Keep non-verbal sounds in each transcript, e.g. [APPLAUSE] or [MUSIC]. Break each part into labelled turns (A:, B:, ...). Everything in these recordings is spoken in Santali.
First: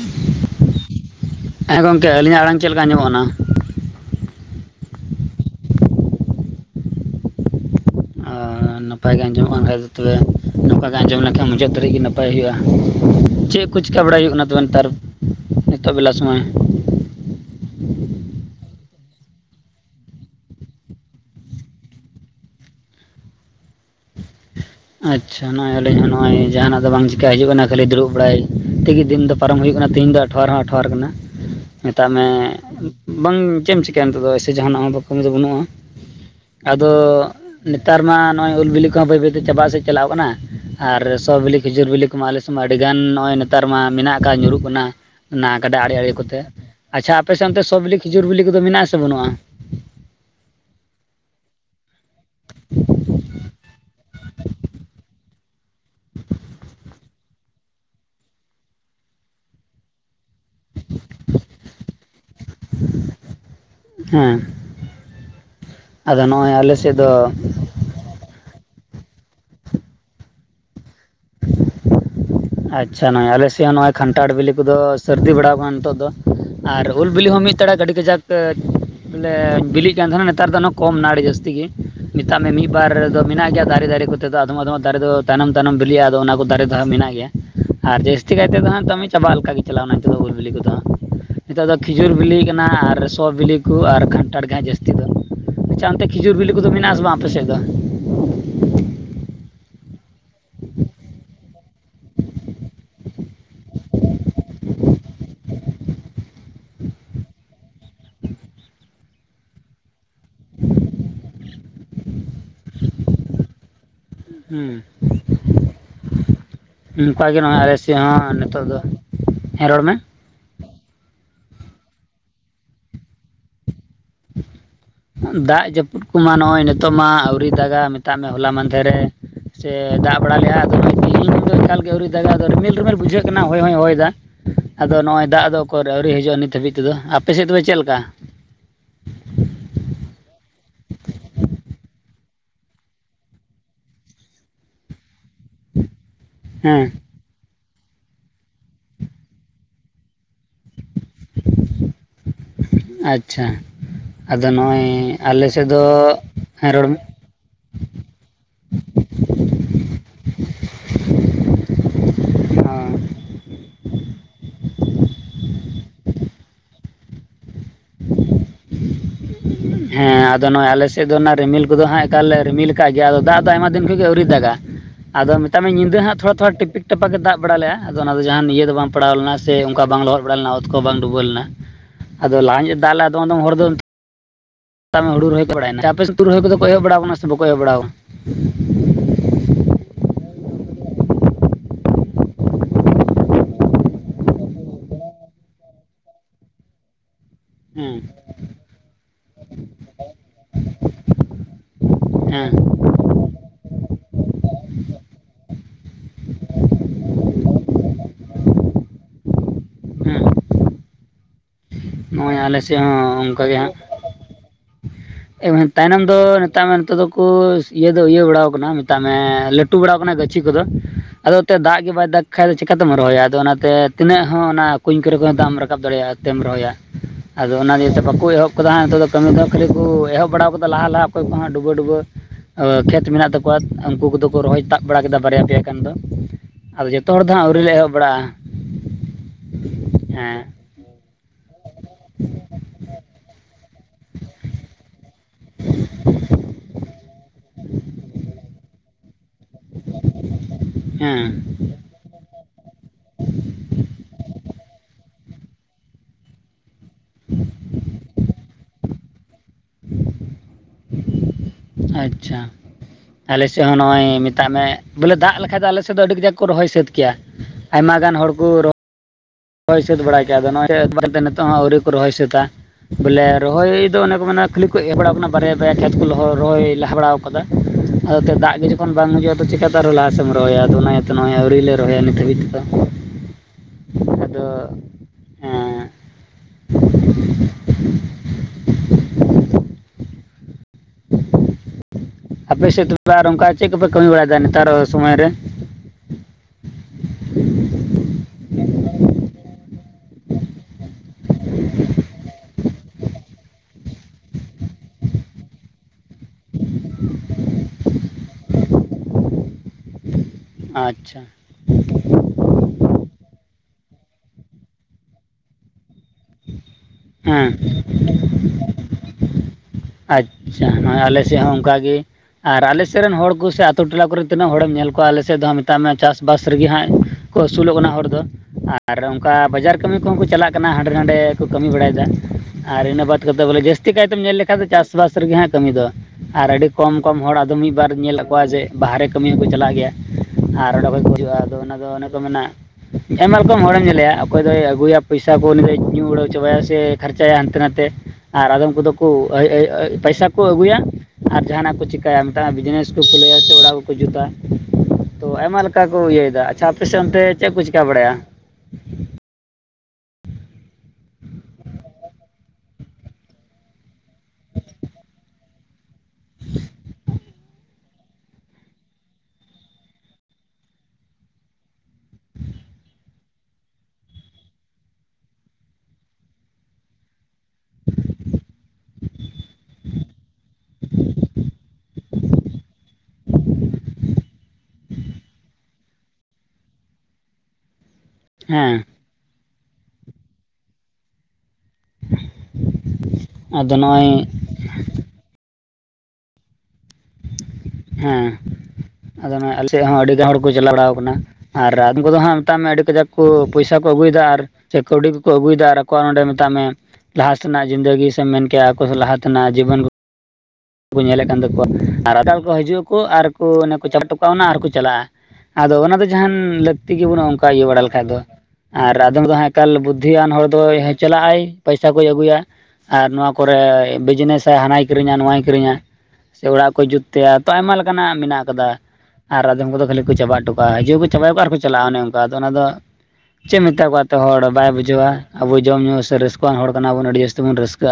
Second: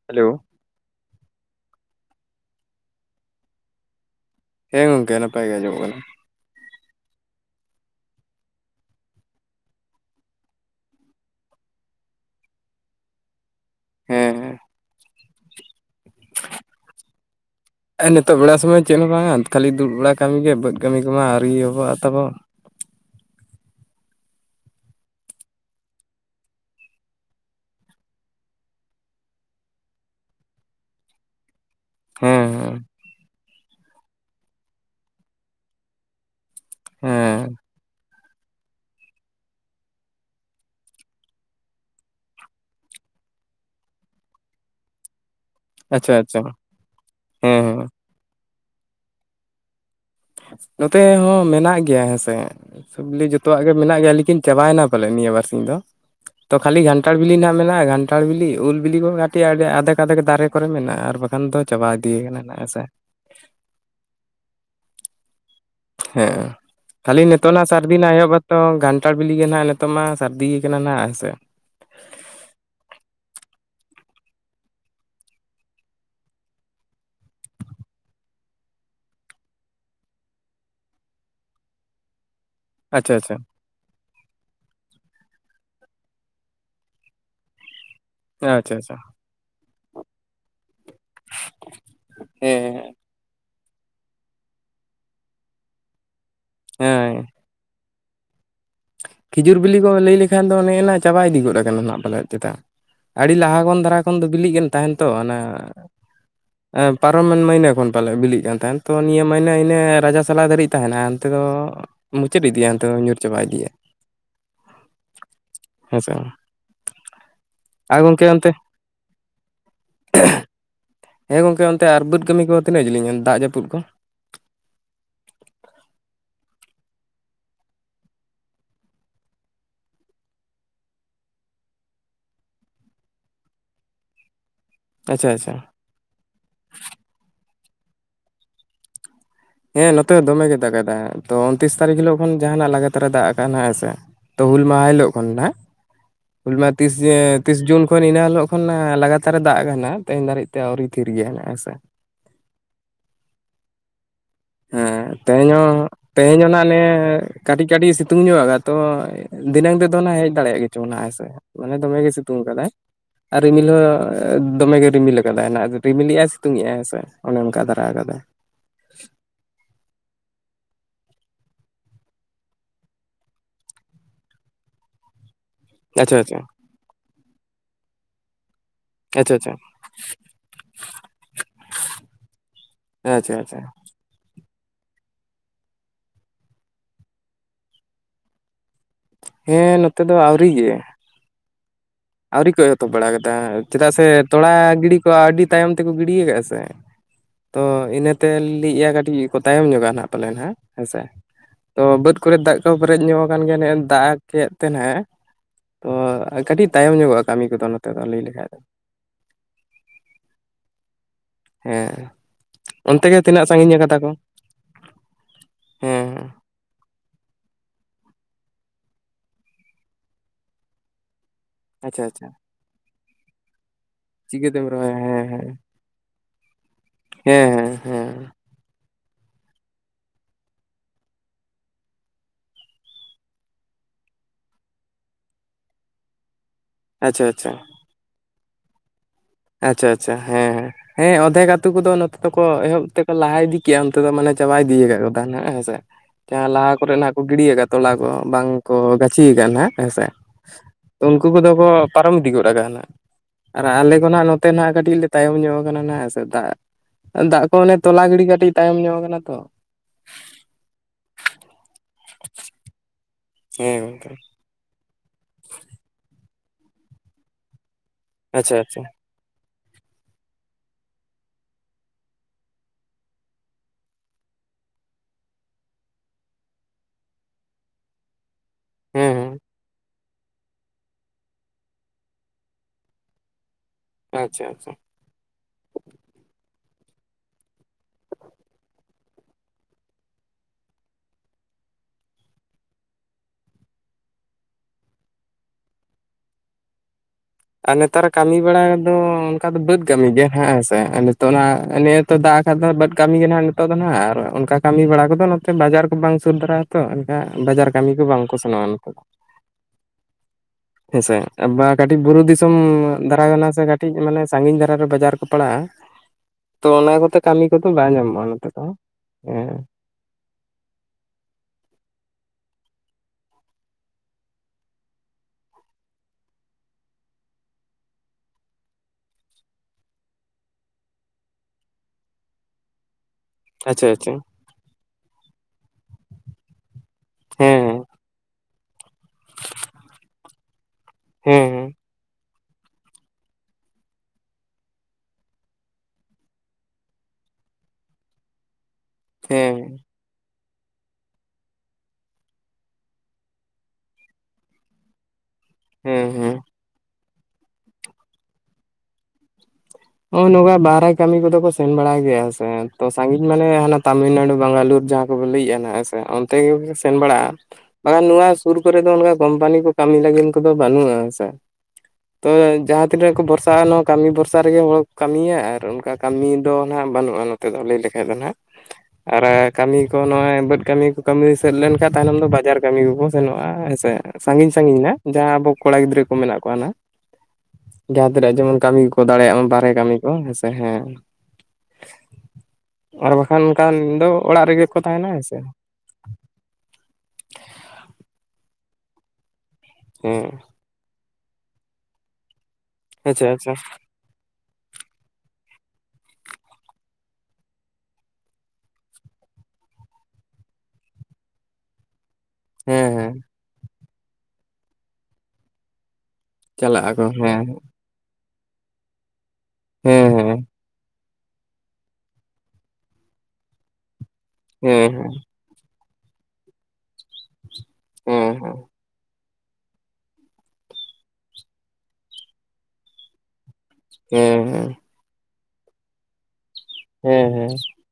A: [UNINTELLIGIBLE]
B: ᱦᱮᱸ ᱜᱚᱝᱠᱮ ᱟᱹᱞᱤᱧᱟᱜ ᱟᱲᱟᱝ ᱪᱮᱫ ᱞᱮᱠᱟ ᱟᱸᱡᱚᱢ ᱚᱜ ᱠᱟᱱᱟ
A: ᱦᱮᱸ ᱜᱚᱝᱠᱮ ᱱᱟᱯᱟᱭ ᱜᱮ ᱟᱸᱡᱚᱢ ᱚᱜ ᱠᱟᱱᱟ
B: ᱟᱨ ᱱᱟᱯᱟᱭ ᱜᱮ ᱟᱸᱡᱚᱢᱚᱜ ᱠᱟᱱ ᱠᱷᱟᱱ ᱫᱚ ᱛᱚᱵᱮ ᱱᱚᱝᱠᱟ ᱜᱮ ᱟᱸᱡᱚᱢ ᱞᱮᱱᱠᱷᱟᱱ ᱢᱩᱪᱟᱹᱫ ᱫᱷᱟᱹᱨᱤᱡ ᱜᱮ ᱱᱟᱯᱟᱭ ᱦᱩᱭᱩᱜᱼᱟ ᱪᱮᱫ ᱠᱚ ᱪᱤᱠᱟᱹ ᱵᱟᱲᱟᱭ
A: ᱦᱮᱸ
B: ᱦᱩᱭᱩᱜ ᱠᱟᱱᱟ
A: ᱦᱮᱸ
B: ᱛᱚᱵᱮ ᱱᱮᱛᱟᱨ ᱱᱤᱛᱚᱜ ᱵᱮᱞᱟ ᱥᱚᱢᱚᱭ
A: ᱦᱮᱸ ᱱᱤᱛᱚᱜ ᱵᱮᱲᱟ ᱥᱚᱢᱚᱭ ᱪᱮᱫ ᱦᱚᱸ ᱵᱟᱝ-ᱟ ᱠᱷᱟᱹᱞᱤ ᱫᱩᱲᱩᱵ ᱵᱟᱲᱟ ᱠᱟᱹᱢᱤ ᱜᱮ ᱵᱟᱹᱫᱽ ᱠᱟᱹᱢᱤ ᱠᱚᱢᱟ ᱟᱣᱨᱤ ᱮᱦᱚᱵᱚᱜᱼᱟ ᱛᱟᱵᱚᱱ
B: ᱟᱪᱪᱷᱟ ᱱᱚᱜᱼᱚᱭ ᱟᱞᱤᱧ ᱦᱚᱸ ᱱᱚᱜᱼᱚᱭ ᱡᱟᱦᱟᱱᱟᱜ ᱫᱚ ᱵᱟᱝ ᱪᱮᱠᱟ ᱦᱤᱡᱩᱜ ᱠᱟᱱᱟ ᱠᱷᱟᱹᱞᱤ ᱫᱩᱲᱩᱵ ᱵᱟᱲᱟᱭ ᱛᱮᱜᱮ ᱫᱤᱱ ᱫᱚ ᱯᱟᱨᱚᱢ ᱦᱩᱭᱩᱜ ᱠᱟᱱᱟ ᱛᱤᱦᱤᱧ ᱫᱚ ᱟᱴᱷᱣᱟᱨ ᱦᱚᱸ ᱟᱴᱷᱣᱟᱨ ᱠᱟᱱᱟ ᱢᱮᱛᱟᱜ ᱢᱮ
A: ᱦᱮᱸ ᱦᱮᱸ
B: ᱵᱟᱝ ᱪᱮᱫ ᱮᱢ ᱪᱤᱠᱟᱭᱟ ᱱᱤᱛᱚᱜ ᱫᱚ ᱥᱮ ᱡᱟᱦᱟᱱᱟᱜ ᱦᱚᱸ ᱠᱟᱹᱢᱤ ᱫᱚ ᱵᱟᱹᱱᱩᱜᱼᱟ ᱟᱫᱚ
A: ᱦᱮᱸ
B: ᱱᱮᱛᱟᱨ ᱢᱟ ᱱᱚᱜᱼᱚᱭ ᱩᱞ ᱵᱤᱞᱤ ᱠᱚᱦᱚᱸ ᱵᱟᱹᱭ ᱵᱟᱹᱭ ᱛᱮ ᱪᱟᱵᱟᱜ ᱥᱮᱫ ᱪᱟᱞᱟᱣ ᱠᱟᱱᱟ ᱟᱨ ᱥᱚ ᱵᱤᱞᱤ ᱠᱷᱤᱡᱩᱨ ᱵᱤᱞᱤ ᱠᱚᱢᱟ ᱟᱞᱮ ᱥᱮᱫ ᱢᱟ ᱟᱹᱰᱤ ᱜᱟᱱ ᱱᱚᱜᱼᱚᱭ ᱱᱮᱛᱟᱨ ᱢᱟ ᱢᱮᱱᱟᱜ ᱟᱠᱟᱫ ᱧᱩᱨᱩᱜ ᱠᱟᱱᱟ ᱱᱟ ᱜᱟᱰᱟ ᱟᱲᱮ
A: ᱟᱪᱪᱷᱟ
B: ᱟᱲᱮ ᱠᱚᱛᱮ
A: ᱟᱪᱪᱷᱟ
B: ᱟᱪᱪᱷᱟ ᱟᱯᱮ ᱥᱮᱫ
A: ᱦᱮᱸ
B: ᱚᱱᱛᱮ ᱥᱚ
A: ᱦᱮᱸ
B: ᱵᱤᱞᱤ ᱠᱷᱤᱡᱩᱨ ᱵᱤᱞᱤ ᱠᱚᱫᱚ ᱢᱮᱱᱟᱜ ᱟ ᱥᱮ ᱵᱟᱹᱱᱩᱜᱼᱟ
A: ᱱᱚᱛᱮ ᱦᱚᱸ ᱢᱮᱱᱟᱜ ᱜᱮᱭᱟ ᱦᱮᱸᱥᱮ ᱥᱚ ᱵᱤᱞᱤ ᱡᱚᱛᱚᱣᱟᱜ ᱜᱮ ᱢᱮᱱᱟᱜ ᱜᱮᱭᱟ ᱞᱮᱠᱤᱱ ᱪᱟᱵᱟᱭ ᱮᱱᱟ ᱯᱟᱞᱮ ᱱᱤᱭᱟᱹ ᱵᱟᱨᱥᱤᱧ ᱫᱚ ᱛᱚ ᱠᱷᱟᱹᱞᱤ ᱜᱷᱟᱱᱴᱟᱲ ᱱᱟᱦ ᱢᱮᱱᱟᱜᱼᱟ ᱜᱷᱟᱱᱴᱟᱲ ᱵᱤᱞᱤ ᱩᱞ ᱵᱤᱞᱤ ᱠᱚ ᱠᱟᱹᱴᱤᱜ ᱟᱰᱤ ᱟᱫᱷᱮᱠ ᱟᱫᱷᱮᱠ ᱫᱟᱨᱮ ᱠᱚᱨᱮ ᱢᱮᱱᱟᱜᱼᱟ ᱟᱨ ᱵᱟᱠᱷᱟᱱ ᱫᱚ ᱪᱟᱵᱟ ᱤᱫᱤᱭ ᱟᱠᱟᱱᱟ ᱦᱮᱸ ᱥᱮ
B: ᱦᱮᱸ ᱟᱫᱚ ᱱᱚᱜᱼᱚᱭ
A: ᱦᱮᱸ
B: ᱟᱞᱮ ᱥᱮᱫ ᱫᱚ
A: ᱠᱷᱟᱹᱞᱤ [UNINTELLIGIBLE] ᱜᱷᱟᱱᱴᱟᱲ ᱵᱤᱞᱤ ᱜᱮ ᱱᱟᱦᱟᱜ ᱱᱤᱛᱚᱜ ᱢᱟ ᱥᱟᱹᱨᱫᱤᱭ ᱟᱠᱟᱱᱟ ᱱᱟᱦᱟᱜ ᱦᱮᱸᱥᱮ
B: ᱟᱪᱪᱷᱟ ᱱᱚᱜᱼᱚᱭ ᱟᱞᱮ ᱥᱮᱫ ᱦᱚᱸ ᱱᱚᱜᱼᱚᱭ ᱠᱷᱟᱱᱴᱟᱲ ᱵᱤᱞᱤ ᱠᱚᱫᱚ ᱥᱟᱹᱨᱫᱤ ᱵᱟᱲᱟ ᱟᱠᱟᱱᱟ ᱱᱤᱛᱚᱜ ᱫᱚ ᱟᱨ ᱦᱩᱞ ᱵᱤᱞᱤ ᱦᱚᱸ ᱢᱤᱫ ᱛᱟᱲᱟᱠ ᱟᱹᱰᱤ ᱠᱟᱡᱟᱠ ᱵᱚᱞᱮ ᱵᱤᱞᱤᱜ ᱠᱟᱱ ᱛᱟᱦᱮᱱᱟ ᱱᱮᱛᱟᱨ ᱫᱚ ᱚᱱᱮ ᱠᱚᱢ ᱱᱟ ᱟ. ᱰᱤ ᱡᱟᱹᱥᱛᱤ ᱜᱤ ᱢᱮᱛᱟᱜ ᱢᱮ ᱢᱤᱫ ᱵᱟᱨ
A: ᱟᱪᱪᱷᱟ
B: ᱫᱚ
A: ᱟᱪᱪᱷᱟ
B: ᱢᱮᱱᱟᱜ ᱜᱮᱭᱟ ᱫᱟᱨᱮ ᱫᱟᱨᱮ ᱠᱚᱛᱮ ᱫᱚ ᱟᱫᱚᱢ ᱟᱫᱚᱢ ᱟᱜ ᱫᱟᱨᱮ ᱫᱚ ᱛᱟᱭᱱᱚᱢ ᱛᱟᱭᱱᱚᱢ ᱵᱤᱞᱤᱜ-ᱟ ᱟᱫᱚ ᱚᱱᱟ ᱠᱚ ᱫᱟᱨᱮ ᱫᱚ ᱦᱟᱸᱜ ᱢᱮᱱᱟᱜ ᱜᱮᱭᱟ ᱟᱨ ᱡᱮᱥᱛ ᱪᱤᱠᱟ. ᱭ ᱛᱮᱫᱚ
A: ᱟᱪᱪᱷᱟ
B: ᱦᱟᱸᱜ ᱠᱟ.
A: ᱟᱪᱪᱷᱟ
B: ᱢᱤ ᱪᱟᱵᱟᱜ ᱞᱮᱠᱟᱜ ᱜᱮ ᱪᱟᱞᱟᱣ ᱱᱟ ᱱᱤᱛᱚᱜ ᱫᱚ ᱩᱞ ᱵᱤᱞᱤ ᱠᱚᱫᱚ ᱦᱟᱸᱜ ᱱᱤᱛᱚᱜ ᱫᱚ ᱠᱷᱤᱡᱩᱨ ᱵᱤᱞᱤ
A: ᱦᱮᱸ
B: ᱠᱟᱱᱟ
A: ᱦᱮᱸ
B: ᱟᱨ ᱚ ᱵᱤᱞᱤ ᱠᱚ ᱟᱨ ᱠᱷᱟᱱᱴᱟᱲ ᱜᱮ ᱦᱟᱸᱜ ᱡᱟᱹᱥᱛᱤ ᱫᱚ ᱟᱪᱪᱷᱟ ᱚᱱᱛᱮ ᱠᱷᱤᱡᱩᱨ ᱵᱤᱞᱤ ᱠᱚᱫᱚ ᱢᱮᱱᱟᱜ-ᱟ ᱥᱮ ᱵᱟᱝ
A: ᱦᱮᱸ
B: ᱟᱯᱮ ᱥᱮᱫ ᱫᱚ
A: ᱠᱷᱤᱡᱩᱨ ᱵᱤᱞᱤ ᱠᱚ ᱞᱟᱹᱭ ᱞᱮᱠᱷᱟᱱ ᱫᱚ ᱱᱮᱜ-ᱮ ᱱᱟᱦ ᱪᱟᱵᱟ ᱤᱫᱤ ᱜᱚᱫ ᱟᱠᱟᱱᱟ ᱱᱟᱦ ᱯᱟᱞᱮᱫ ᱪᱮᱫᱟᱜ ᱟᱹᱰᱤ ᱞᱟᱦᱟ ᱠᱷᱚᱱ ᱫᱷᱟᱨᱟ ᱠᱷᱚᱱ ᱫᱚ ᱵᱤᱞᱤᱜ ᱜᱮᱱ ᱛᱟᱦᱮᱱ ᱛᱚ ᱚᱱᱟ
B: [INAUDIBLE]
A: ᱮᱻ ᱯᱟᱨᱚᱢᱮᱱ ᱢᱟᱹᱦᱱᱟᱹ ᱠᱷᱚᱱ ᱯᱟᱞᱮᱫ ᱵᱤᱞᱤᱜ ᱠᱟᱱ ᱛᱟᱦᱮᱱ ᱛᱚ ᱱᱤᱭᱟᱹ ᱢᱟᱹᱦᱱᱟᱹ ᱤᱱᱟᱹ ᱨᱟᱡᱟ ᱥᱟᱞᱟ ᱫᱷᱟᱹᱨᱤᱡ ᱛᱟᱦᱮᱱᱟ ᱦᱟᱱᱛᱮ ᱫᱚ ᱢᱩᱪᱟᱹᱫ ᱤᱫᱤ ᱭᱮᱱᱛᱮ ᱫᱚ ᱧᱩᱨ ᱪᱟᱵᱟ ᱤᱫᱤᱜ-ᱟ
B: ᱦᱩᱸ
A: ᱦᱮᱸ ᱥᱮ
B: ᱱᱚᱝᱠᱟ ᱜᱤ ᱱᱚᱜ-ᱚᱭ ᱟᱞᱮ ᱥᱮᱫ
A: ᱟᱨ ᱜᱚᱝᱠᱮ
B: ᱦᱚᱸ
A: ᱚᱱᱛᱮ
B: ᱱᱤᱛᱚᱜ ᱫᱚ ᱦᱮᱸ ᱨᱚᱲ ᱢᱮ
A: ᱦᱮᱸ ᱜᱚᱝᱠᱮ ᱚᱱᱛᱮ ᱟᱨ ᱵᱟᱹᱫᱽ ᱠᱟᱹᱢᱤ ᱠᱚ ᱛᱤᱱᱟᱹᱜ ᱡᱤᱞᱤᱧ-ᱟ ᱫᱟᱜ ᱡᱟᱹᱯᱩᱫ ᱠᱚ
B: [INAUDIBLE] ᱫᱟᱜ ᱡᱟᱹᱯᱩᱫ ᱠᱚᱢᱟ ᱱᱚᱜᱼᱚᱭ ᱱᱤᱛᱚᱜ ᱢᱟ ᱟᱹᱣᱨᱤ ᱫᱟᱜ-ᱟᱭ ᱢᱮᱛᱟᱜ ᱢᱮ ᱦᱚᱞᱟ ᱢᱟᱫᱷᱮᱨ ᱨᱮ ᱥᱮ ᱫᱟᱜ ᱵᱟᱲᱟ ᱞᱮᱫᱼᱟ ᱟᱫᱚ ᱛᱤᱦᱤᱧ ᱫᱚ ᱮᱠᱟᱞ ᱜᱮ ᱟᱹᱣᱨᱤᱭ ᱫᱟᱜᱼᱟ ᱟᱫᱚ ᱨᱤᱢᱤᱞ ᱨᱤᱢᱤᱞ ᱵᱩᱡᱷᱟᱹᱜ ᱠᱟᱱᱟ ᱦᱚᱭ ᱦᱚᱸᱭ ᱦᱚᱭ ᱮᱫᱟ ᱟᱫᱚ ᱱᱚᱜᱼᱚᱭ
A: ᱟᱪᱪᱷᱟ
B: ᱫᱟᱜ
A: ᱟᱪᱪᱷᱟ
B: ᱫᱚ ᱳᱠᱳᱨ ᱟᱹᱣᱨᱤ ᱦᱤᱡᱩᱜᱼᱟ ᱱᱤᱛ ᱦᱟᱹᱵᱤᱡ ᱛᱮᱫᱚ ᱟᱯᱮ ᱥᱮᱫ ᱫᱚ ᱪᱮᱫ ᱞᱮᱠᱟ
A: ᱦᱮᱸ ᱱᱚᱛᱮ ᱫᱚᱢᱮ ᱜᱮ ᱫᱟᱜ ᱮᱫ ᱛᱚ ᱩᱱᱛᱨᱤᱥ ᱛᱟᱨᱤᱠᱷ ᱦᱤᱞᱳᱜ ᱠᱷᱚᱱ ᱡᱟᱦᱟᱱᱟᱜ ᱞᱟᱜᱟᱛᱟᱨ ᱨᱮ ᱫᱟᱜ ᱠᱟᱜ ᱱᱟᱦ ᱦᱮᱸᱥᱮ ᱛᱚ ᱦᱩᱞ ᱢᱟᱦᱟ ᱦᱤᱞᱳᱜ ᱠᱷᱚᱱ ᱱᱟᱦ ᱦᱩᱞ ᱢᱟᱦᱟ
B: ᱦᱮᱸ
A: ᱛᱤᱥ ᱛᱤᱥ ᱡᱩᱱ ᱠᱷᱚᱱ ᱤᱱᱟᱹ ᱦᱤᱞᱳᱜ ᱠᱷᱚᱱ ᱱᱟᱦ ᱞᱟᱜᱟᱛᱟᱨᱮ ᱫᱟᱜ ᱛᱮᱦᱮᱧ ᱫᱷᱟᱹᱨᱤᱡ ᱛᱮ ᱟᱹᱣᱨᱤ ᱛᱷᱤᱨ ᱜᱮᱭᱟ ᱦᱮᱸ ᱥᱮ
B: ᱟᱪᱪᱷᱟ ᱟᱫᱚ ᱱᱚᱜᱼᱚᱭ
A: ᱦᱮᱸ
B: ᱟᱞᱮ
A: ᱛᱮᱦᱮᱧ
B: ᱥᱮᱫ
A: ᱦᱚᱸ
B: ᱫᱚ
A: ᱛᱮᱦᱮᱧ ᱦᱚᱸ ᱱᱟᱜ
B: ᱦᱮᱸ
A: ᱱᱮ
B: ᱨᱚᱲ ᱢᱮ
A: ᱠᱟᱹᱴᱤᱡ ᱠᱟᱹᱴᱤᱡ ᱥᱤᱛᱩᱝ ᱧᱚᱜᱼᱟ ᱛᱚ ᱫᱷᱤᱱᱟᱹᱝ ᱛᱮᱫᱚ ᱱᱟᱦ ᱦᱮᱡ ᱫᱟᱲᱮᱭᱟᱜ ᱜᱮᱪᱚ ᱱᱟᱦ ᱦᱮᱸᱥᱮ ᱢᱟᱱᱮ ᱫᱚᱢᱮ ᱜᱤ ᱥᱤᱛᱩᱝ ᱟᱠᱟᱫᱟᱭ
B: ᱦᱮᱸ
A: ᱟᱨ ᱨᱤᱢᱤᱞ ᱦᱚᱸ ᱫᱚᱢᱮ ᱜᱮ ᱨᱤᱢᱤᱞ ᱟᱠᱟᱫᱟᱭ ᱱᱟᱦ ᱨᱤᱢᱤᱞ ᱮᱜᱼᱟᱭ ᱥᱤᱛᱩᱝ ᱮᱜᱼᱟᱭ ᱦᱮᱸᱥᱮ ᱚᱱᱮ ᱚᱱᱠᱟ ᱫᱷᱟᱨᱟ ᱟᱠᱟᱫᱟᱭ
B: [INAUDIBLE]
A: [INAUDIBLE]
B: ᱦᱮᱸ ᱟᱫᱚ ᱱᱚᱜᱼᱚᱭ ᱟᱞᱮ ᱥᱮᱫ ᱫᱚ ᱱᱟᱜ ᱨᱤᱢᱤᱞ ᱠᱚ ᱫᱚ ᱦᱟᱸᱜ ᱮᱠᱟᱞᱮ ᱨᱤᱢᱤᱞ ᱟᱠᱟᱜ ᱜᱮᱭᱟ ᱟᱫᱚ ᱫᱟᱜ ᱫᱚ ᱟᱭᱢᱟ ᱫᱤᱱ ᱠᱷᱚᱱᱚᱜ ᱜᱮ ᱟᱹᱣᱨᱤ ᱫᱟᱜ-ᱟ ᱟᱫᱚ ᱢᱮᱛᱟᱢ ᱢᱮᱧ ᱧᱤᱫᱟᱹ ᱦᱟᱸᱜ
A: ᱟᱪᱪᱷᱟ
B: ᱛᱷᱚᱲᱟ
A: ᱟᱪᱪᱷᱟ
B: ᱛᱷᱚᱲᱟ ᱴᱤᱯᱤᱠ ᱴᱟᱯᱟᱠ ᱜᱮ ᱫᱟᱜ ᱵᱟᱲᱟ ᱞᱮᱜᱟ ᱟᱫᱚ ᱚᱱᱟ ᱡᱟᱦᱟᱸ ᱤᱭᱟᱹ ᱫᱚ ᱵᱟᱝ ᱯᱟᱲᱟᱣ ᱞᱮᱱᱟ
A: ᱟᱪᱪᱷᱟ
B: ᱥᱮ
A: ᱟᱪᱪᱷᱟ
B: ᱚᱱᱠᱟ ᱵᱟᱝ ᱞᱚᱦᱚᱫ ᱵᱟᱲᱟ ᱞᱮᱱᱟ ᱚᱛ ᱠᱚ ᱵᱟᱝ ᱰᱩᱵᱟᱹᱣ ᱞᱮᱱᱟ ᱟᱫᱚ ᱞᱟᱦᱟ ᱧᱚᱜ ᱫᱟᱜ ᱞᱮ ᱟᱫᱚᱢ
A: ᱟᱪᱪᱷᱟ
B: ᱟᱫᱚᱢ ᱦᱚᱲ
A: ᱟᱪᱪᱷᱟ
B: ᱫᱚ ᱢᱮᱛᱟᱜᱟ ᱢᱮ ᱦᱩᱲᱩ ᱨᱚᱦᱚᱭ ᱱᱟ ᱟᱯᱮ ᱥᱮᱫ ᱛᱤᱥ ᱨᱚᱭ ᱠᱚᱫᱚ ᱮᱦᱚᱵ ᱵᱟᱲᱟ ᱠᱟᱱᱟ ᱥᱮ ᱵᱟᱠᱚ ᱮᱦᱚᱵ ᱵᱟᱲᱟ ᱠᱟᱱᱟ
A: ᱦᱮᱸ ᱱᱚ ᱛᱮ ᱫᱚ ᱟᱹᱣᱨᱤ ᱜᱮ ᱟᱹᱣᱨᱤ ᱠᱚ ᱮᱛᱚᱵ ᱵᱟᱲᱟ ᱠᱟᱫᱟ ᱪᱮᱫᱟᱜ ᱥᱮ ᱛᱚᱲᱟ ᱜᱤᱰᱤ ᱠᱚ ᱟᱹᱰᱤ ᱛᱟᱭᱚᱢ ᱛᱮᱠᱚ ᱜᱤᱰᱤᱭᱟ ᱟᱠᱟᱫᱼᱟ ᱥᱮ
B: [INAUDIBLE]
A: ᱛᱚ ᱤᱱᱟᱹ ᱛᱮ ᱞᱟᱹᱭᱮᱫᱼᱟ ᱠᱟᱹᱴᱤᱡ ᱠᱚ ᱛᱟᱭᱚᱢ ᱧᱚᱜᱼᱟ ᱱᱟᱜ ᱯᱟᱞᱮ ᱦᱟᱜ ᱦᱮᱸ ᱥᱮ ᱛᱚ ᱵᱟᱹᱫᱽ ᱠᱚᱨᱮ
B: ᱦᱮᱸ
A: ᱫᱟᱜ ᱠᱚ ᱯᱮᱨᱮᱡ ᱧᱚᱜ ᱟᱠᱟᱱ ᱜᱮᱭᱟ ᱱᱮᱜ-ᱮ ᱫᱟᱜ ᱠᱮᱫ ᱛᱮ ᱱᱟᱦᱟᱜ ᱛᱚ ᱠᱟᱹᱴᱤᱡ ᱛᱟᱭᱚᱢ ᱧᱚᱜᱚᱜᱼᱟ ᱠᱟᱹᱢᱤ ᱠᱚᱫᱚ ᱱᱚᱛᱮ ᱫᱚ ᱞᱟᱹᱭ ᱞᱮᱠᱷᱟᱡ ᱫᱚ
B: ᱦᱩᱸ
A: ᱦᱮᱸ
B: ᱱᱚᱜᱼᱚᱭ ᱟᱞᱮ ᱥᱮᱫ
A: ᱚᱱᱛᱮ
B: ᱦᱚᱸ ᱚᱱᱠᱟ
A: ᱛᱤᱱᱟᱹᱜ
B: ᱜᱮ ᱦᱟᱸᱜ
A: ᱥᱟᱺᱜᱤᱧ ᱟᱠᱟᱫᱟ ᱠᱚ
B: [UNINTELLIGIBLE] ᱛᱟᱭᱱᱚᱢ
A: ᱦᱮᱸ
B: ᱫᱚ
A: ᱦᱮᱸ
B: [UNINTELLIGIBLE] ᱢᱮ ᱱᱤᱛᱚᱜ ᱫᱚᱠᱚ ᱤᱭᱟᱹ ᱫᱚ ᱤᱭᱟᱹ ᱵᱟᱲᱟᱣ ᱠᱟᱱᱟ ᱢᱮᱛᱟᱜ ᱢᱮ ᱞᱟᱹᱴᱩ ᱛᱩ ᱵᱟᱲᱟᱣ ᱟᱠᱟᱱᱟ ᱜᱟᱹᱪᱷᱤ ᱠᱚᱫᱚ ᱟᱫᱚ ᱮᱱᱚ ᱛᱮᱫ ᱫᱟᱜ ᱜᱮ
A: ᱟᱪᱪᱷᱟ
B: ᱵᱟᱭ ᱫᱟᱜᱽ
A: ᱟᱪᱪᱷᱟ
B: ᱠᱷᱟᱡ ᱫᱚ ᱪᱤᱠᱟ ᱛᱮᱢ ᱨᱚᱦᱚᱭᱟ ᱟᱫᱚ ᱚᱱᱟᱛᱮ ᱛᱤᱱᱟᱹᱜ ᱦᱚᱸ ᱚᱱᱟ
A: ᱪᱤᱠᱟᱹᱛᱮᱢ ᱨᱚᱦᱚᱭᱟ
B: ᱠᱩᱧ ᱠᱚᱨᱮ
A: ᱦᱮᱸ
B: ᱠᱚ
A: ᱦᱮᱸ
B: ᱫᱟᱢ ᱨᱟᱠᱟᱵ ᱫᱟᱲᱮᱭᱟᱜᱼᱟ ᱛᱮᱢ ᱨᱚᱦᱚᱭᱟ
A: ᱦᱮᱸ
B: ᱟᱫᱚ
A: ᱦᱮᱸ
B: ᱚᱱᱟ ᱤᱭᱟᱹᱛᱮ
A: ᱦᱮᱸ
B: [UNINTELLIGIBLE] ᱮᱦᱚᱵ ᱠᱟᱫᱟ ᱱᱤᱛᱚᱜ ᱫᱚ ᱠᱟᱹᱢᱤ ᱫᱚ ᱠᱷᱟᱹᱞᱤ ᱠᱚ ᱮᱦᱚᱵ ᱵᱟᱲᱟᱣ ᱠᱟᱫᱟ ᱞᱟᱦᱟ ᱞᱟᱦᱟ ᱚᱠᱚᱭ ᱠᱚ ᱦᱟᱸᱜ ᱰᱩᱵᱟᱹ ᱰᱩᱵᱟᱹ ᱠᱷᱮᱛ ᱢᱮᱱᱟᱜ ᱛᱟᱠᱚᱣᱟ ᱩᱱᱠᱩ ᱠᱚᱫᱚ ᱠᱚ ᱨᱚᱦᱚᱭ ᱛᱟᱵ ᱵᱟᱲᱟ ᱠᱮᱫᱟ ᱵᱟᱨᱭᱟ ᱯᱮᱭᱟ ᱜᱟᱱ ᱫᱚ ᱟᱫᱚ ᱡᱚᱛᱚ ᱦᱚᱲ
A: ᱟᱪᱪᱷᱟ
B: ᱫᱚ ᱦᱟᱸᱜ
A: ᱟᱪᱪᱷᱟ
B: ᱟᱹᱣᱨᱤ ᱞᱮ ᱮᱦᱚᱵ ᱵᱟᱲᱟᱜᱼᱟ
A: ᱟᱪᱪᱷᱟ ᱟᱪᱪᱷᱟ ᱦᱮᱸ ᱦᱮᱸ ᱦᱮᱸ ᱚᱫᱫᱷᱮᱠ ᱟᱛᱩ ᱠᱚᱫᱚ ᱱᱚᱛᱮ ᱫᱚᱠᱚ ᱮᱦᱚᱵ ᱛᱮᱠᱚ ᱞᱟᱦᱟ ᱤᱫᱤ ᱠᱮᱜᱼᱟ ᱚᱱᱛᱮ ᱫᱚ ᱢᱟᱱᱮ ᱪᱟᱵᱟ ᱤᱫᱤᱟᱠᱟᱫ ᱠᱚ ᱦᱮᱸᱥᱮ ᱞᱟᱦᱟ ᱠᱚᱨᱮ ᱱᱟᱜ ᱠᱚ ᱜᱤᱰᱤ ᱠᱟᱜ ᱠᱚ ᱛᱚᱞᱟ ᱠᱚ ᱵᱟᱝ ᱠᱚ [UNINTELLIGIBLE] [UNINTELLIGIBLE] ᱦᱟᱜ ᱦᱮᱸᱥᱮ ᱩᱱᱠᱩ ᱠᱚᱫᱚ
B: ᱦᱮᱸ
A: ᱠᱚ ᱯᱟᱨᱚᱢ ᱤᱫᱤ ᱜᱚᱫ ᱟᱠᱟᱜᱼᱟ ᱱᱟᱜ ᱟᱨ ᱟᱞᱮ ᱱᱚᱛᱮ ᱱᱟᱱᱟᱜ ᱠᱟᱹᱴᱤᱡ ᱞᱮ ᱛᱟᱭᱚᱢ ᱧᱚᱜ ᱟᱠᱟᱱᱟ ᱱᱟ ᱥᱮ ᱫᱟᱜ ᱫᱟᱜ ᱠᱚ ᱚᱱᱮ ᱛᱚᱞᱟ ᱜᱤᱲᱤ ᱠᱟᱹᱴᱤᱡ ᱛᱟᱭᱚᱢ ᱧᱚᱜ ᱟᱠᱟᱱᱟ ᱛᱚ
B: ᱟᱪᱪᱷᱟ ᱟᱞᱮ ᱥᱮᱫ
A: ᱦᱮᱸ
B: ᱦᱚᱸ ᱱᱚᱜᱼᱚᱭ
A: ᱜᱚᱝᱠᱮ
B: ᱢᱮᱛᱟᱜ ᱢᱮ ᱵᱚᱞᱮ ᱫᱟᱜ ᱞᱮᱠᱷᱟᱡ ᱫᱚ ᱟᱞᱮ ᱥᱮᱫ ᱫᱚ ᱟᱹᱰᱤ ᱠᱟᱡᱟᱠ ᱠᱚ ᱨᱚᱦᱚᱭ ᱥᱟᱹᱛ ᱠᱮᱭᱟ ᱟᱭᱢᱟ ᱜᱟᱱ ᱦᱚᱲ ᱠᱚ
A: ᱟᱪᱪᱷᱟ
B: [UNINTELLIGIBLE]
A: ᱟᱪᱪᱷᱟ
B: ᱨᱚᱦᱚᱭ ᱥᱟᱹᱛ ᱵᱟᱲᱟ ᱠᱮᱫ ᱟᱫᱚ ᱱᱚᱛᱮ ᱱᱤᱛᱚᱜ ᱦᱚᱸ ᱟᱹᱣᱨᱤ ᱠᱚ ᱨᱚᱦᱚᱭ ᱥᱟᱹᱛ ᱟ ᱵᱚᱞᱮ ᱨᱚᱦᱚᱭ ᱫᱚ ᱚᱱᱮ ᱠᱚ ᱢᱮᱱᱟ ᱠᱷᱟᱹᱞᱤ ᱠᱚ ᱮ ᱵᱟᱲᱟᱣ ᱠᱟᱱᱟ ᱵᱟᱨᱭᱟ ᱵᱟᱨᱭᱟ ᱠᱷᱮᱛ ᱠᱚ ᱠᱚᱦᱚ ᱨᱚᱦᱚᱭ ᱞᱟᱦᱟ ᱵᱟᱲᱟ ᱠᱟᱫᱟ ᱟᱫᱚ ᱛᱚ ᱫᱟᱜ ᱡᱚᱠᱷᱚᱱ
A: ᱦᱮᱸ
B: ᱵᱟᱝ
A: ᱦᱮᱸ
B: ᱦᱤᱡᱩᱜᱼᱟᱚ ᱪᱮᱠᱟ ᱛᱮ ᱟᱨᱚ ᱞᱟᱦᱟ ᱥᱮᱢ ᱨᱚᱦᱚᱭ-ᱟ ᱟ ᱚᱱᱟ ᱤᱭᱟᱹᱛᱮ ᱱᱚᱜᱼᱚᱭ ᱟᱹᱣᱨᱤ ᱞᱮ ᱨᱚᱦᱚᱭᱟ ᱱᱤᱛ ᱦᱟᱹᱵᱤᱡ ᱛᱮ ᱫᱚ
A: ᱟᱪᱪᱷᱟ ᱟᱪᱪᱷᱟ
B: ᱦᱮᱸ ᱟᱯᱮ ᱥᱮᱫ ᱛᱚᱵᱮ ᱟᱨ ᱚᱱᱠᱟ ᱪᱮᱫ ᱠᱚᱯᱮ ᱠᱟᱹᱢᱤ ᱵᱟᱲᱟᱭ ᱮᱫᱟ ᱱᱮᱛᱟᱨ ᱥᱳᱢᱚᱭ ᱨᱮ
A: ᱟᱨ ᱱᱮᱛᱟᱨ ᱠᱟᱹᱢᱤ ᱵᱟᱲᱟ ᱫᱚ ᱚᱱᱠᱟ ᱫᱚ ᱵᱟᱹᱫᱽ ᱠᱟᱹᱢᱤ ᱜᱮ ᱦᱮᱸ ᱥᱮ ᱱᱤᱛᱚᱜ ᱚᱱᱟ ᱱᱤᱭᱟᱹ ᱫᱟᱜ ᱱᱮᱛᱟᱨ ᱫᱚ ᱵᱟᱹᱫᱽ ᱠᱟᱹᱢᱤ ᱜᱮ ᱱᱟᱦᱟᱜ ᱱᱤᱛᱚᱜ ᱫᱚ ᱱᱟᱦᱟᱜ ᱟᱨ ᱚᱱᱠᱟ ᱠᱟᱹᱢᱤ ᱵᱟᱲᱟ ᱠᱚᱫᱚ ᱱᱚᱛᱮ ᱵᱟᱡᱟᱨ ᱠᱚ ᱵᱟᱝ ᱥᱩᱨ [UNINTELLIGIBLE] ᱛᱚ ᱚᱱᱠᱟ ᱵᱟᱡᱟᱨ ᱠᱟᱹᱢᱤ ᱠᱚ ᱵᱟᱝ ᱠᱚ ᱥᱮᱱᱚᱜᱼᱟ
B: [INAUDIBLE]
A: ᱦᱮᱸ ᱥᱮ
B: ᱟᱪᱪᱷᱟ
A: ᱵᱟ ᱠᱟᱹᱴᱤᱡ ᱵᱩᱨᱩ ᱫᱤᱥᱚᱢ ᱫᱷᱟᱨᱟ ᱠᱟᱱᱟ ᱥᱮ ᱠᱟᱹᱴᱤᱡ ᱢᱟᱱᱮ ᱥᱟᱸᱜᱤᱧ ᱫᱷᱟᱨᱟ ᱨᱮ ᱵᱟᱡᱟᱨ ᱠᱚ ᱯᱟᱲᱟᱜᱼᱟ ᱛᱚ ᱚᱱᱟ ᱠᱚᱛᱮ ᱠᱟᱹᱢᱤ
B: ᱦᱮᱸ
A: ᱠᱚᱫᱚ ᱵᱟᱝ ᱧᱟᱢᱚᱜᱼᱟ ᱱᱚᱛᱮ ᱫᱚ ᱦᱮᱸ
B: ᱟᱪᱪᱷᱟ ᱱᱚᱜ-ᱚᱭ ᱟᱞᱮ ᱥᱮᱫ ᱦᱚᱸ ᱚᱱᱠᱟ ᱜᱮ ᱟᱨ ᱟᱞᱮ ᱥᱮᱫ ᱨᱮᱱ ᱦᱚᱲ ᱠᱚ ᱥᱮ ᱟᱛᱳ ᱴᱚᱞᱟ ᱠᱚᱨᱮᱱ ᱛᱤᱱᱟᱹᱜ ᱦᱚᱲᱮᱢ ᱧᱮᱞ ᱠᱚᱣᱟ ᱟᱞᱮ ᱥᱮᱫ ᱫᱚ ᱦᱟᱸᱜ ᱢᱮᱛᱟᱜ ᱢᱮᱭᱟ ᱪᱟᱥ ᱵᱟᱥ ᱨᱮᱜᱮ ᱦᱟᱸᱜ ᱠᱚ ᱟᱹᱥᱩᱞᱚᱜ ᱠᱟᱱᱟ ᱦᱚᱲ ᱫᱚ ᱟᱨ ᱚᱱᱠᱟ ᱵᱟᱡᱟᱨ ᱠᱟᱹᱢᱤ ᱠᱚ ᱦᱚᱸ ᱠᱚ ᱪᱟᱞᱟᱜ ᱠᱟᱱᱟ [UNINTELLIGIBLE] ᱱᱟᱰᱮ ᱠᱚ ᱠᱟᱹᱢᱤ ᱵᱟᱲᱟᱭ ᱮᱫᱟ ᱟᱨ ᱤᱱᱟᱹ ᱵᱟᱫ ᱠᱚ ᱫᱚ ᱵᱚᱞᱮ
A: ᱟᱪᱪᱷᱟ
B: ᱡᱟᱹᱥᱛᱤ ᱠᱟᱭ
A: ᱟᱪᱪᱷᱟ
B: ᱛᱮᱢ ᱧᱮᱞ ᱞᱮᱠᱷᱟᱱ ᱱᱮᱛᱟᱨ ᱫᱚ ᱪᱟᱥ ᱵᱟᱥ ᱨᱮ ᱜᱮ ᱦᱟᱸᱜ ᱠᱟᱹᱢᱤ ᱫᱚ ᱟᱨ ᱟᱹᱰᱤ ᱠᱚᱢ ᱠᱚᱢ ᱦᱚᱲ ᱟᱫᱚ ᱢᱤᱫ
A: ᱦᱮᱸ
B: ᱵᱟᱨ ᱧᱮᱞ ᱮᱫ ᱠᱚᱣᱟ ᱡᱮ ᱵᱟᱦᱨᱮ ᱠᱟᱹᱢᱤ ᱦᱚᱸ ᱠᱚ ᱪᱟᱞᱟᱜ ᱜᱮᱭᱟ ᱟᱨ ᱚᱸᱰᱮ ᱠᱷᱚᱡ ᱠᱚ ᱦᱤᱡᱩᱜᱼᱟ ᱟᱫᱚ
A: ᱦᱮᱸ
B: ᱚᱱᱟ ᱫᱚ ᱚᱱᱮ ᱠᱚ ᱢᱮᱱᱟ ᱟᱭᱢᱟ ᱨᱚᱠᱚᱢ ᱦᱚᱲ ᱮᱢ ᱧᱮᱞᱮᱭᱟ ᱚᱠᱚᱭ ᱫᱚᱭ ᱟᱹᱜᱩᱭᱟ ᱯᱚᱭᱥᱟ ᱠᱚ ᱩᱱᱤ ᱫᱚ ᱧᱩ ᱩᱲᱟᱹᱣ ᱪᱟᱵᱟᱭᱟ ᱥᱮ ᱠᱷᱟᱨᱪᱟᱭᱟ ᱦᱟᱱᱛᱮ ᱱᱟᱛᱮ ᱟᱨ ᱟᱫᱚᱢ ᱠᱚᱫᱚ ᱠᱚ
A: ᱦᱮᱸ
B: ᱯᱟᱭᱥᱟ ᱠᱚ ᱟᱹᱜᱩᱭᱟ ᱟᱨ ᱡᱟᱦᱟᱸᱱᱟᱜ ᱠᱚ ᱪᱤᱠᱟᱹᱭᱟ ᱢᱤᱛᱟᱜ ᱢᱮ ᱵᱤᱡᱽᱱᱮᱥ ᱠᱚ ᱠᱷᱩᱞᱟᱹᱭᱟ ᱥᱮ ᱚᱲᱟᱜ ᱠᱚᱠᱚ ᱡᱩᱛᱟ ᱛᱚ ᱟᱭᱢᱟ ᱞᱮᱠᱟ
A: ᱦᱮᱸ
B: ᱠᱚ
A: ᱦᱮᱸ
B: ᱤᱭᱟᱹᱭᱮᱫᱟ ᱟᱪᱪᱷᱟ ᱟᱯᱮ ᱥᱮᱫ ᱚᱱᱛᱮ ᱪᱮᱫ ᱠᱚ ᱪᱤᱠᱟᱹ ᱵᱟᱲᱟᱭᱟ
A: ᱱᱚᱼᱚ ᱱᱚᱝᱠᱟ ᱵᱟᱦᱨᱮ ᱠᱟᱹᱢᱤ ᱠᱚᱫᱚ ᱠᱚ ᱥᱮᱱ ᱵᱟᱲᱟᱭ ᱜᱮᱭᱟ ᱥᱮ ᱛᱚ ᱥᱟᱺᱜᱤᱧ ᱢᱟᱱᱮ ᱦᱟᱱᱟ ᱛᱟᱢᱤᱞ ᱱᱟᱲᱩ ᱵᱟᱝᱜᱟᱞᱩᱨ ᱡᱟᱦᱟᱸ ᱞᱟᱹᱭᱮᱜᱼᱟ ᱦᱮᱸ ᱥᱮ ᱚᱱᱛᱮ ᱜᱮ ᱥᱮᱱ ᱵᱟᱲᱟᱜᱼᱟ ᱵᱟᱠᱷᱟᱱ ᱱᱚᱣᱟ ᱥᱩᱨ ᱠᱚᱨᱮ ᱫᱚ ᱚᱱᱠᱟ ᱠᱳᱢᱯᱟᱱᱤ ᱠᱚ ᱠᱟᱹᱢᱤ ᱞᱟᱹᱜᱤᱫ ᱠᱚᱫᱚ ᱵᱟᱹᱱᱩᱜᱼᱟ ᱦᱮᱸ ᱥᱮ ᱛᱚ ᱡᱟᱦᱟᱸ ᱛᱤᱱᱟᱹᱜ ᱠᱚ ᱵᱷᱚᱨᱥᱟᱜᱼᱟ ᱱᱚᱣᱟ ᱠᱟᱹᱢᱤ ᱵᱷᱚᱨᱥᱟ ᱨᱮᱜᱮ ᱦᱚᱲ ᱠᱚ ᱠᱟᱹᱢᱤᱭᱟ ᱟᱨ ᱚᱱᱠᱟ ᱠᱟᱹᱢᱤ ᱫᱚ ᱱᱟᱦᱟᱜ ᱵᱟᱹᱱᱩᱜᱼᱟ ᱱᱚᱛᱮ ᱫᱚ ᱞᱟᱹᱭ ᱞᱮᱠᱷᱟᱱ ᱫᱚ ᱱᱟᱦᱟᱜ ᱟᱨ ᱠᱟᱹᱢᱤ ᱠᱚ ᱱᱚᱜᱼᱚᱭ ᱵᱟᱹᱫᱽ ᱠᱟᱹᱢᱤ ᱠᱚ ᱠᱟᱹᱢᱤ ᱥᱟᱹᱛ ᱞᱮᱱ ᱠᱷᱟᱱ ᱛᱟᱭᱱᱚᱢ ᱫᱚ ᱵᱟᱡᱟᱨ ᱠᱟᱹᱢᱤ ᱠᱚᱠᱚ ᱥᱮᱱᱚᱜᱼᱟ ᱦᱮᱸᱥᱮ ᱥᱟᱸᱜᱤᱧ ᱥᱟᱸᱜᱤᱧ ᱨᱮᱱᱟᱜ ᱡᱟᱦᱟᱸ ᱟᱵᱚ ᱠᱚᱲᱟ ᱜᱤᱫᱽᱨᱟᱹ ᱠᱚ ᱢᱮᱱᱟᱜ ᱠᱚᱣᱟ
B: [INAUDIBLE]
A: ᱡᱟᱦᱟᱸ ᱛᱤᱱᱟᱹᱜ ᱡᱮᱢᱚᱱ ᱠᱟᱹᱢᱤ
B: ᱦᱮᱸ
A: ᱠᱚᱠᱚ ᱫᱟᱲᱮᱭᱟᱜ ᱢᱟ ᱵᱟᱦᱨᱮ ᱠᱟᱹᱢᱤ ᱠᱚ ᱦᱮᱸᱥᱮ ᱦᱮᱸ ᱟᱨ ᱵᱟᱠᱷᱟᱱ ᱚᱱᱠᱟ
B: ᱟᱫᱚ
A: ᱫᱚ
B: ᱱᱚᱜᱼᱚᱭ
A: ᱚᱲᱟᱜ ᱨᱮᱜᱮ ᱠᱚ ᱛᱟᱦᱮᱱᱟ ᱦᱮᱸ ᱥᱮ
B: ᱦᱮᱸ ᱟᱫᱚ ᱱᱟᱜ ᱟᱞᱮ ᱥᱮᱫ ᱦᱚᱸ ᱟᱹᱰᱤ ᱜᱟᱱ
A: ᱦᱮᱸ
B: ᱦᱚᱲ ᱠᱚ ᱪᱟᱞᱟᱣ ᱵᱟᱲᱟ ᱟᱠᱟᱱᱟ ᱟᱨ ᱟᱫᱚᱢ ᱠᱚᱫᱚ ᱦᱟᱸᱜ ᱢᱮᱛᱟᱜ ᱢᱮ ᱟᱹᱰᱤ ᱠᱟᱡᱟᱠ ᱠᱚ
A: ᱟᱪᱪᱷᱟ ᱟᱪᱪᱷᱟ
B: ᱯᱚᱭᱥᱟ ᱠᱚ ᱟᱹᱜᱩᱭᱮᱫᱟ ᱟᱨ ᱥᱮ ᱠᱟᱹᱣᱰᱤ ᱠᱚᱠᱚ ᱟᱹᱜᱩᱭᱮᱫᱟ ᱟᱨ ᱟᱠᱚᱣᱟᱜ ᱱᱚᱰᱮ ᱢᱮᱛᱟᱜ ᱢᱮ ᱞᱟᱦᱟ ᱥᱮᱱᱟᱜ ᱡᱤᱱᱫᱟᱹᱜᱤ ᱥᱮ ᱢᱮᱱ ᱠᱮᱭᱟ ᱟᱠᱚ ᱞᱟᱦᱟ ᱛᱮᱱᱟᱜ ᱡᱤᱵᱚᱱ ᱧᱮᱞᱮᱫ ᱠᱟᱱ ᱛᱟᱠᱚᱣᱟ ᱟᱨ ᱟᱫᱟᱞ ᱠᱚ ᱦᱤᱡᱩᱜ
A: ᱦᱮᱸ
B: ᱟᱠᱚ
A: ᱦᱮᱸ
B: ᱟᱨ ᱠᱚ ᱪᱟᱵᱟ ᱦᱚᱴᱚ ᱠᱟᱜᱼᱟ ᱟᱨᱠᱚ ᱪᱟᱞᱟᱜᱼᱟ ᱟᱫᱚ ᱚᱱᱟ ᱫᱚ ᱡᱟᱦᱟᱸᱱ
A: ᱪᱟᱞᱟᱜ
B: ᱞᱟᱹᱠᱛᱤ
A: ᱟᱠᱚ
B: ᱜᱮ ᱵᱟᱹᱱᱩᱜᱼᱟ
A: ᱦᱮᱸ
B: ᱚᱱᱠᱟ ᱤᱭᱟᱹ ᱵᱟᱲᱟ ᱞᱮᱠᱷᱟᱡ ᱫᱚ ᱞᱮᱠᱷᱟᱡ ᱫᱚ ᱟᱨ ᱟᱫᱚᱢ ᱫᱚ ᱮᱠᱟᱞ ᱵᱩᱫᱽᱫᱷᱤᱭᱟᱱ ᱦᱚᱲ
A: ᱦᱮᱸ
B: ᱫᱚ ᱪᱟᱞᱟᱜᱼᱟᱭ ᱯᱚᱭᱥᱟ ᱠᱚᱭ ᱟᱹᱜᱩᱭᱟ ᱟᱨ ᱱᱚᱣᱟ ᱠᱚᱨᱮ ᱵᱤᱡᱽᱱᱮᱥᱟᱭ ᱦᱟᱱᱟᱭ
A: ᱦᱮᱸ ᱦᱮᱸ
B: ᱠᱤᱨᱤᱧᱟ ᱱᱚᱣᱟ ᱟᱠᱷᱨᱤᱧᱟ ᱥᱮ ᱚᱲᱟᱜ ᱠᱚᱭ ᱡᱩᱛ ᱛᱟᱭᱟ ᱛᱚ ᱟᱭᱢᱟ ᱞᱮᱠᱟᱱᱟᱜ
A: ᱦᱮᱸ ᱦᱮᱸ
B: ᱢᱮᱱᱟᱜ ᱟᱠᱟᱫᱟ ᱟᱨ ᱟᱫᱚᱢ ᱠᱚᱫᱚ ᱠᱷᱟᱹᱞᱤ ᱠᱚ ᱪᱟᱴᱵᱟᱜ ᱴᱚᱠᱟᱜᱼᱟᱡᱮ ᱠᱚ ᱪᱟᱵᱟᱭᱟ ᱠᱚ ᱟᱨ ᱪᱟᱞᱟᱜᱼᱟ ᱚᱱᱮ ᱚᱱᱠᱟ ᱟᱫᱚ ᱚᱱᱟ ᱫᱚ ᱪᱮᱫ ᱢᱮᱛᱟ ᱠᱚᱣᱟᱛᱚ
A: ᱦᱮᱸ
B: ᱦᱚᱲ
A: ᱦᱮᱸ
B: ᱵᱟᱭ ᱵᱩᱡᱷᱟᱹᱣᱟ ᱟᱵᱚ ᱡᱚᱢ ᱧᱩ ᱥᱮ ᱨᱟᱹᱥᱠᱟᱹᱣᱟᱱ ᱦᱚᱲ ᱠᱟᱱᱟᱵᱚᱱ ᱟᱹᱰᱤ
A: ᱦᱮᱸ
B: ᱡᱟᱹᱥᱛᱤ
A: ᱦᱮᱸ
B: ᱵᱚᱱ ᱨᱟᱹᱥᱠᱟᱹ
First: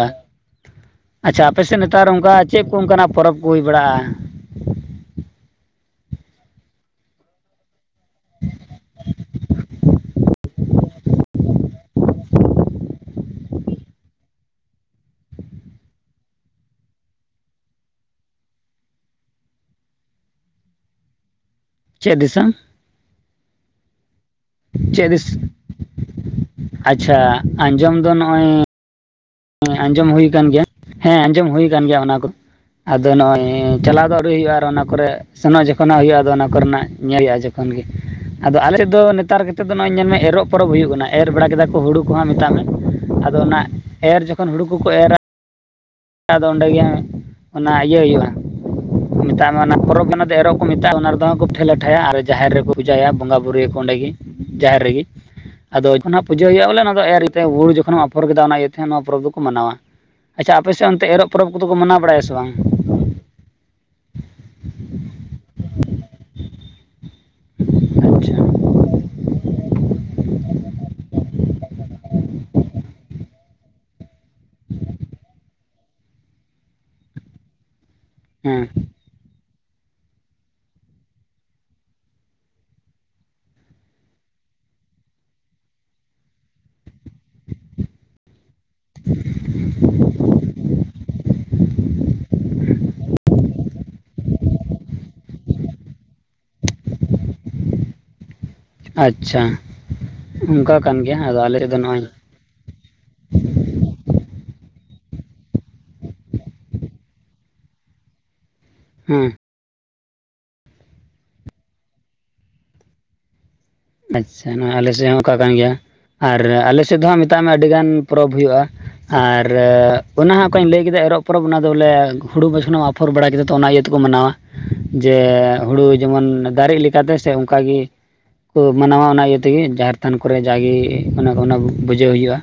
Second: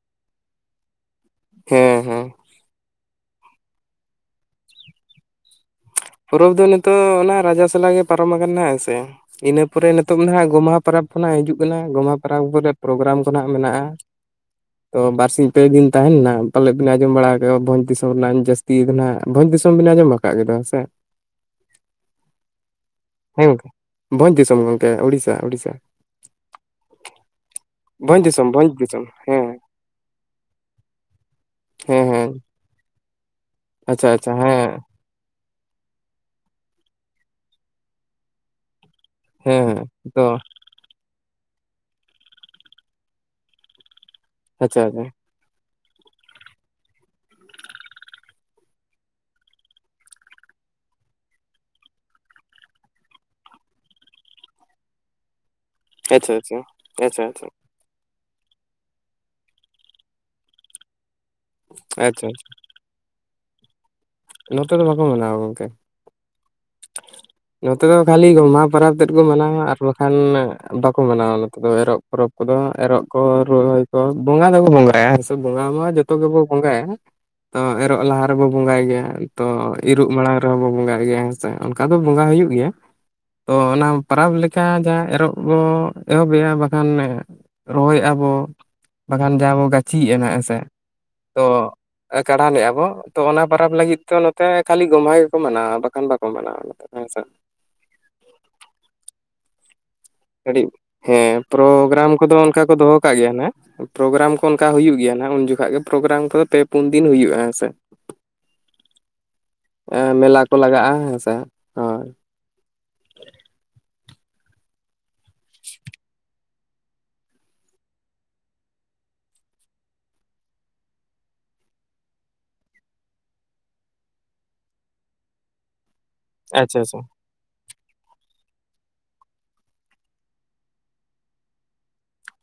B: ᱟᱪᱪᱷᱟ ᱟᱯᱮ ᱥᱮᱫ
A: ᱦᱮᱸ
B: ᱱᱮᱛᱟᱨ
A: ᱦᱮᱸ
B: ᱚᱱᱠᱟ ᱪᱮᱫ ᱠᱚ ᱚᱱᱠᱟᱱᱟᱜ ᱯᱚᱨᱚᱵᱽ ᱠᱚ ᱦᱩᱭ ᱵᱟᱲᱟᱜᱼᱟ
A: ᱯᱚᱨᱚᱵᱽ ᱫᱚ ᱱᱤᱛᱚᱜ ᱚᱱᱟ ᱨᱟᱡᱚ ᱥᱟᱞᱟ ᱜᱮ ᱯᱟᱨᱚᱢ ᱟᱠᱟᱱᱟ ᱦᱮᱸᱥᱮ ᱤᱱᱟᱹ ᱯᱚᱨᱮ ᱱᱤᱛᱚᱜ ᱫᱚ ᱦᱟᱜ ᱜᱚᱢᱦᱟ ᱯᱟᱨᱟᱵᱽ ᱠᱷᱚᱱᱟᱜ ᱦᱤᱡᱩᱜ ᱠᱟᱱᱟ ᱜᱚᱢᱦᱟ ᱯᱟᱨᱟᱵᱽ ᱠᱚᱨᱮ ᱯᱨᱳᱜᱨᱟᱢ ᱠᱚ ᱦᱟᱱᱟᱜ ᱢᱮᱱᱟᱜᱼᱟ
B: [INAUDIBLE]
A: ᱛᱚ ᱵᱟᱨ ᱥᱤᱧ ᱯᱮ ᱫᱤᱱ ᱛᱟᱦᱮᱱᱟ ᱯᱟᱞᱮᱫ ᱵᱤᱱ ᱟᱸᱡᱚᱢ ᱵᱟᱲᱟ ᱟᱠᱟᱼᱟ ᱵᱷᱚᱡᱽ ᱫᱤᱥᱚᱢ ᱨᱮᱱᱟᱜ ᱟᱰᱤ ᱡᱟᱹᱥᱛᱤ ᱠᱟᱱᱟ ᱦᱟᱜ ᱵᱷᱚᱡᱽ ᱫᱤᱥᱚᱢ ᱵᱤᱱ ᱟᱸᱡᱚᱢ ᱟᱠᱟᱫᱣᱟ [UNINTELLIGIBLE]
B: ᱪᱮᱫ ᱫᱤᱥᱚᱢ
A: ᱦᱮᱸ ᱵᱷᱚᱡᱽ ᱫᱤᱥᱚᱢ ᱜᱚᱝᱠᱮ
B: ᱪᱮᱫ
A: ᱚᱲᱤᱥᱥᱟ
B: ᱫᱤᱥ
A: ᱚᱲᱤᱥᱥᱟ
B: ᱟᱪᱪᱷᱟ ᱟᱸᱡᱚᱢ ᱫᱚ
A: ᱵᱷᱚᱡᱽ ᱫᱤᱥᱚᱢ
B: ᱱᱚᱜᱼᱚᱭ
A: ᱵᱷᱚᱡᱽ ᱫᱤᱥᱚᱢ ᱦᱮᱸ
B: ᱟᱸᱡᱚᱢ ᱦᱩᱭ ᱠᱟᱱ ᱜᱮᱭᱟ ᱦᱮᱸ ᱟᱸᱡᱚᱢ ᱦᱩᱭ ᱟᱠᱟᱱᱟ ᱜᱮᱭᱟ
A: ᱦᱮᱸ
B: ᱚᱱᱟ ᱠᱚ
A: ᱦᱮᱸ
B: ᱟᱫᱚ ᱱᱚᱜᱼᱚᱭ ᱦᱮᱸ ᱪᱟᱞᱟᱣ
A: ᱟᱪᱪᱷᱟ
B: ᱫᱚ ᱟᱹᱣᱨᱤ
A: ᱟᱪᱪᱷᱟ
B: ᱦᱩᱭᱩᱜᱼᱟ ᱟᱨ
A: ᱦᱮᱸ
B: ᱚᱱᱟ ᱠᱚᱨᱮ ᱥᱮᱱᱚᱜ ᱡᱚᱠᱷᱚᱱ ᱦᱟᱜ ᱦᱩᱭᱩᱜᱼᱟ ᱟᱫᱚ ᱚᱱᱟ ᱠᱚᱨᱮᱱᱟᱜ ᱧᱮᱞ ᱦᱩᱭᱩᱜᱼᱟ ᱡᱚᱠᱷᱚᱱ ᱜᱮ ᱟᱫᱚ ᱟᱞᱮ ᱫᱚ ᱱᱤᱛᱚᱜ ᱱᱮᱛᱟᱨ
A: ᱦᱮᱸ
B: ᱠᱟᱛᱮᱫ ᱫᱚ
A: ᱦᱮᱸ
B: ᱱᱚᱜᱼᱚᱭ ᱧᱮᱞ ᱢᱮ
A: ᱛᱚ
B: ᱮᱨᱚᱜ ᱯᱚᱨᱚᱵᱽ ᱦᱩᱭᱩᱜ ᱠᱟᱱᱟ ᱮᱨ ᱵᱟᱲᱟ ᱠᱮᱫᱟ ᱠᱚ ᱦᱩᱲᱩ ᱠᱚᱦᱚᱸ ᱢᱮᱛᱟᱜ ᱢᱮ ᱟᱫᱚ ᱚᱱᱟ ᱮᱨ ᱡᱚᱠᱷᱚᱱ ᱦᱩᱲᱩ
A: ᱟᱪᱪᱷᱟ
B: ᱠᱚᱠᱚ
A: ᱟᱪᱪᱷᱟ
B: ᱮᱨᱟ ᱟᱫᱚ ᱚᱸᱰᱮ ᱜᱮ ᱚᱱᱟ ᱤᱭᱟᱹ ᱦᱩᱭᱩᱜᱼᱟ ᱢᱮᱛᱟᱜ ᱢᱮ ᱚᱱᱟ ᱯᱚᱨᱚᱵᱽ ᱠᱟᱱᱟ ᱫᱚ ᱮᱨᱚᱜ ᱠᱚ ᱢᱮᱛᱟᱜᱼᱟ ᱚᱱᱟ ᱨᱮᱫᱚ ᱠᱚ ᱯᱤᱴᱷᱟᱹ ᱞᱟᱴᱷᱟᱭᱟ ᱟᱨ ᱡᱟᱦᱮᱨ ᱨᱮᱠᱚ ᱡᱟᱭᱟᱜ ᱵᱚᱸᱜᱟ ᱵᱩᱨᱩ ᱭᱟᱠᱚ ᱚᱸᱰᱮ ᱜᱮ ᱡᱟᱦᱮᱨ ᱨᱮᱜᱮ ᱟᱫᱚᱡ ᱚᱱᱟ
A: ᱟᱪᱪᱷᱟ
B: ᱯᱩᱡᱟᱹ
A: ᱟᱪᱪᱷᱟ
B: ᱦᱩᱭᱩᱜᱼᱟ ᱵᱚᱞᱮ ᱚᱱᱟ ᱫᱚ ᱮᱨ
A: ᱟᱪᱪᱷᱟ
B: ᱤᱭᱟᱹ
A: ᱟᱪᱪᱷᱟ
B: ᱦᱩᱲᱩ ᱡᱚᱠᱷᱚᱱ ᱮᱢ ᱟᱯᱷᱚᱨ ᱠᱮᱫᱟ ᱚᱱᱟ ᱤᱭᱟᱹ ᱛᱮ ᱱᱚᱣᱟ ᱯᱚᱨᱚᱵᱽ ᱫᱚᱠᱚ ᱢᱟᱱᱟᱣᱟ ᱟᱪᱪᱷᱟ ᱟᱯᱮ ᱚᱱᱛᱮ ᱮᱨᱚᱜ ᱯᱚᱨᱚᱵᱽ ᱫᱚᱠᱚ ᱢᱟᱱᱟᱣ ᱵᱟᱲᱟᱭᱟ
A: ᱟᱪᱪᱷᱟ
B: ᱥᱮ ᱵᱟᱝ
A: ᱱᱚᱛᱮ ᱫᱚ ᱵᱟᱠᱚ ᱢᱮᱱᱟᱣᱟ ᱜᱚᱝᱠᱮ ᱱᱚᱛᱮ ᱫᱚ ᱠᱷᱟᱹᱞᱤ
B: ᱟᱪᱪᱷᱟ
A: ᱯᱚᱨᱚᱵᱽ ᱛᱮᱫ ᱠᱚ ᱢᱟᱱᱟᱣᱟ ᱟᱨ ᱵᱟᱠᱷᱟᱱ ᱵᱟᱠᱚ ᱢᱟᱱᱟᱣᱟ ᱱᱚᱛᱮ ᱫᱚ ᱮᱨᱚᱜ ᱯᱚᱨᱚᱵᱽ ᱠᱚᱫᱚ ᱮᱨᱚᱜ ᱠᱚ ᱛᱚ ᱵᱚᱸᱜᱟ ᱫᱚᱠᱚ ᱵᱚᱸᱜᱟᱭᱟ ᱦᱮᱥᱮ ᱵᱚᱸᱜᱟ ᱢᱟ ᱡᱚᱛᱚ ᱜᱮᱵᱚ ᱵᱚᱸᱜᱟᱭᱟ ᱛᱚ ᱮᱨᱚᱜ ᱞᱟᱦᱟ ᱨᱮᱵᱚ
B: ᱦᱮᱸ
A: ᱵᱚᱸᱜᱟᱭ ᱜᱮᱭᱟ ᱛᱚ ᱤᱨᱚᱜ ᱢᱟᱲᱟᱝ ᱨᱮᱦᱚᱸ ᱵᱚ ᱵᱚᱸᱜᱟᱜ ᱜᱮᱭᱟ ᱦᱮᱸ ᱥᱮ ᱚᱱᱠᱟ ᱫᱚ ᱵᱚᱸᱜᱟ ᱦᱩᱭᱩᱜ ᱜᱮᱭᱟ ᱛᱚ ᱚᱱᱟ ᱯᱟᱨᱟᱵᱽ ᱞᱮᱠᱟ ᱡᱟ ᱮᱨᱚᱜ ᱵᱚ ᱮᱦᱚᱵ ᱮᱜᱟ ᱵᱟᱠᱷᱟᱱ ᱨᱚᱦᱚᱭ ᱭᱮᱜᱟ ᱵᱚ ᱵᱟᱠᱷᱟᱱ ᱡᱟᱦᱟ ᱵᱚ ᱜᱟᱹᱪᱤᱭᱮᱜ-ᱟ ᱱᱟᱦᱟᱜ ᱦᱮᱸ ᱥᱮ ᱛᱚ ᱠᱟᱰᱟᱢᱮᱜᱟ ᱵᱚ ᱛᱚ ᱚᱱᱟ ᱯᱚᱨᱟᱽ ᱞᱟᱹᱜᱤᱫ ᱛᱮ ᱱᱚᱛᱮ ᱠᱷᱟᱹᱞᱤ ᱜᱚᱢᱦᱟ ᱜᱮᱠᱚ ᱢᱟᱱᱟᱣᱟ ᱵᱟᱠᱷᱟᱱ ᱵᱟ [INAUDIBLE] ᱟᱱᱟᱣ ᱦᱮᱸᱥ
B: ᱟᱪᱪᱷᱟ
A: ᱠᱟᱹᱴᱤᱡ
B: ᱚᱱᱠᱟ ᱠᱟᱱ ᱜᱮᱭᱟ
A: ᱦᱮᱸ
B: ᱟᱫᱚ ᱟᱞᱮ ᱥᱮᱫ ᱫᱚ ᱱᱚᱜᱼᱚᱭ
A: ᱯᱨᱳᱜᱨᱟᱢ ᱠᱚᱫᱚ ᱚᱱᱠᱟ ᱠᱚ ᱫᱚᱦᱚ ᱚᱱᱠᱟ ᱜᱮᱭᱟ ᱟᱜ ᱯᱨᱳᱜᱨᱟᱢ ᱠᱚ ᱚᱱᱠᱟ ᱦᱩᱭᱩᱜ ᱜᱮᱭᱟ ᱦᱟᱜ ᱩᱱ ᱡᱚᱠᱷᱚᱱ ᱜᱮ ᱯᱨᱳᱜᱨᱟᱢ ᱠᱚᱫᱚ ᱯᱮ ᱯᱩᱱ ᱫᱤᱱ ᱦᱩᱭᱩᱜ-ᱟ ᱦᱮᱸ ᱥᱮ
B: ᱦᱩᱸ
A: ᱢᱮᱞᱟ ᱠᱚ ᱞᱟᱜᱟᱜ-ᱟ ᱦᱮᱸ ᱥᱮ ᱦᱳᱭ
B: ᱟᱪᱪᱷᱟ ᱱᱚᱣᱟ ᱟᱞᱮ ᱥᱮᱫ ᱦᱚᱸ ᱚᱠᱟ ᱠᱟᱱ ᱜᱮᱭᱟ ᱟᱨ ᱟᱞᱮ ᱥᱮᱫ ᱫᱚ ᱦᱟᱜ ᱢᱮᱛᱟᱜ ᱢᱮ ᱟᱹᱰᱤᱜᱟᱱ ᱯᱚᱨᱚᱵᱽ ᱦᱩᱭᱩᱜ-ᱟ ᱟᱨ ᱚᱱᱟ ᱦᱚᱸ ᱚᱠᱟᱧ ᱞᱟᱹᱭ ᱠᱮᱫᱟ ᱮᱨᱚᱜ ᱯᱚᱨᱚᱵᱽ ᱚᱱᱟ ᱫᱚ ᱵᱚᱞᱮ ᱦᱩᱲᱩ ᱵᱟᱹᱪᱱᱟᱹᱣ ᱟᱯᱷᱚᱨ ᱵᱟᱲᱟ ᱠᱮᱫᱟ ᱛᱚ ᱚᱱᱟ ᱤᱭᱟᱹ ᱛᱮᱠᱚ ᱢᱟᱱᱟᱣᱟ ᱡᱮ ᱦᱩᱲᱩ ᱡᱮᱢᱚᱱ ᱫᱟᱨᱮᱜ
A: ᱟᱪᱪᱷᱟ ᱟᱪᱪᱷᱟ
B: ᱞᱮᱠᱟ ᱛᱮ ᱥᱮ ᱚᱱᱠᱟ ᱜᱮ ᱠᱚ ᱢᱟᱱᱟᱣᱟ ᱚᱱᱟ ᱤᱭᱟᱹ ᱛᱮᱜᱮ ᱡᱟᱦᱮᱨ ᱛᱷᱟᱱ ᱠᱚᱨᱮ ᱡᱟᱜᱮ ᱚᱱᱟ ᱚᱱᱟ ᱵᱩᱡᱷᱟᱹᱣ ᱦᱩᱭᱩᱜᱼᱟ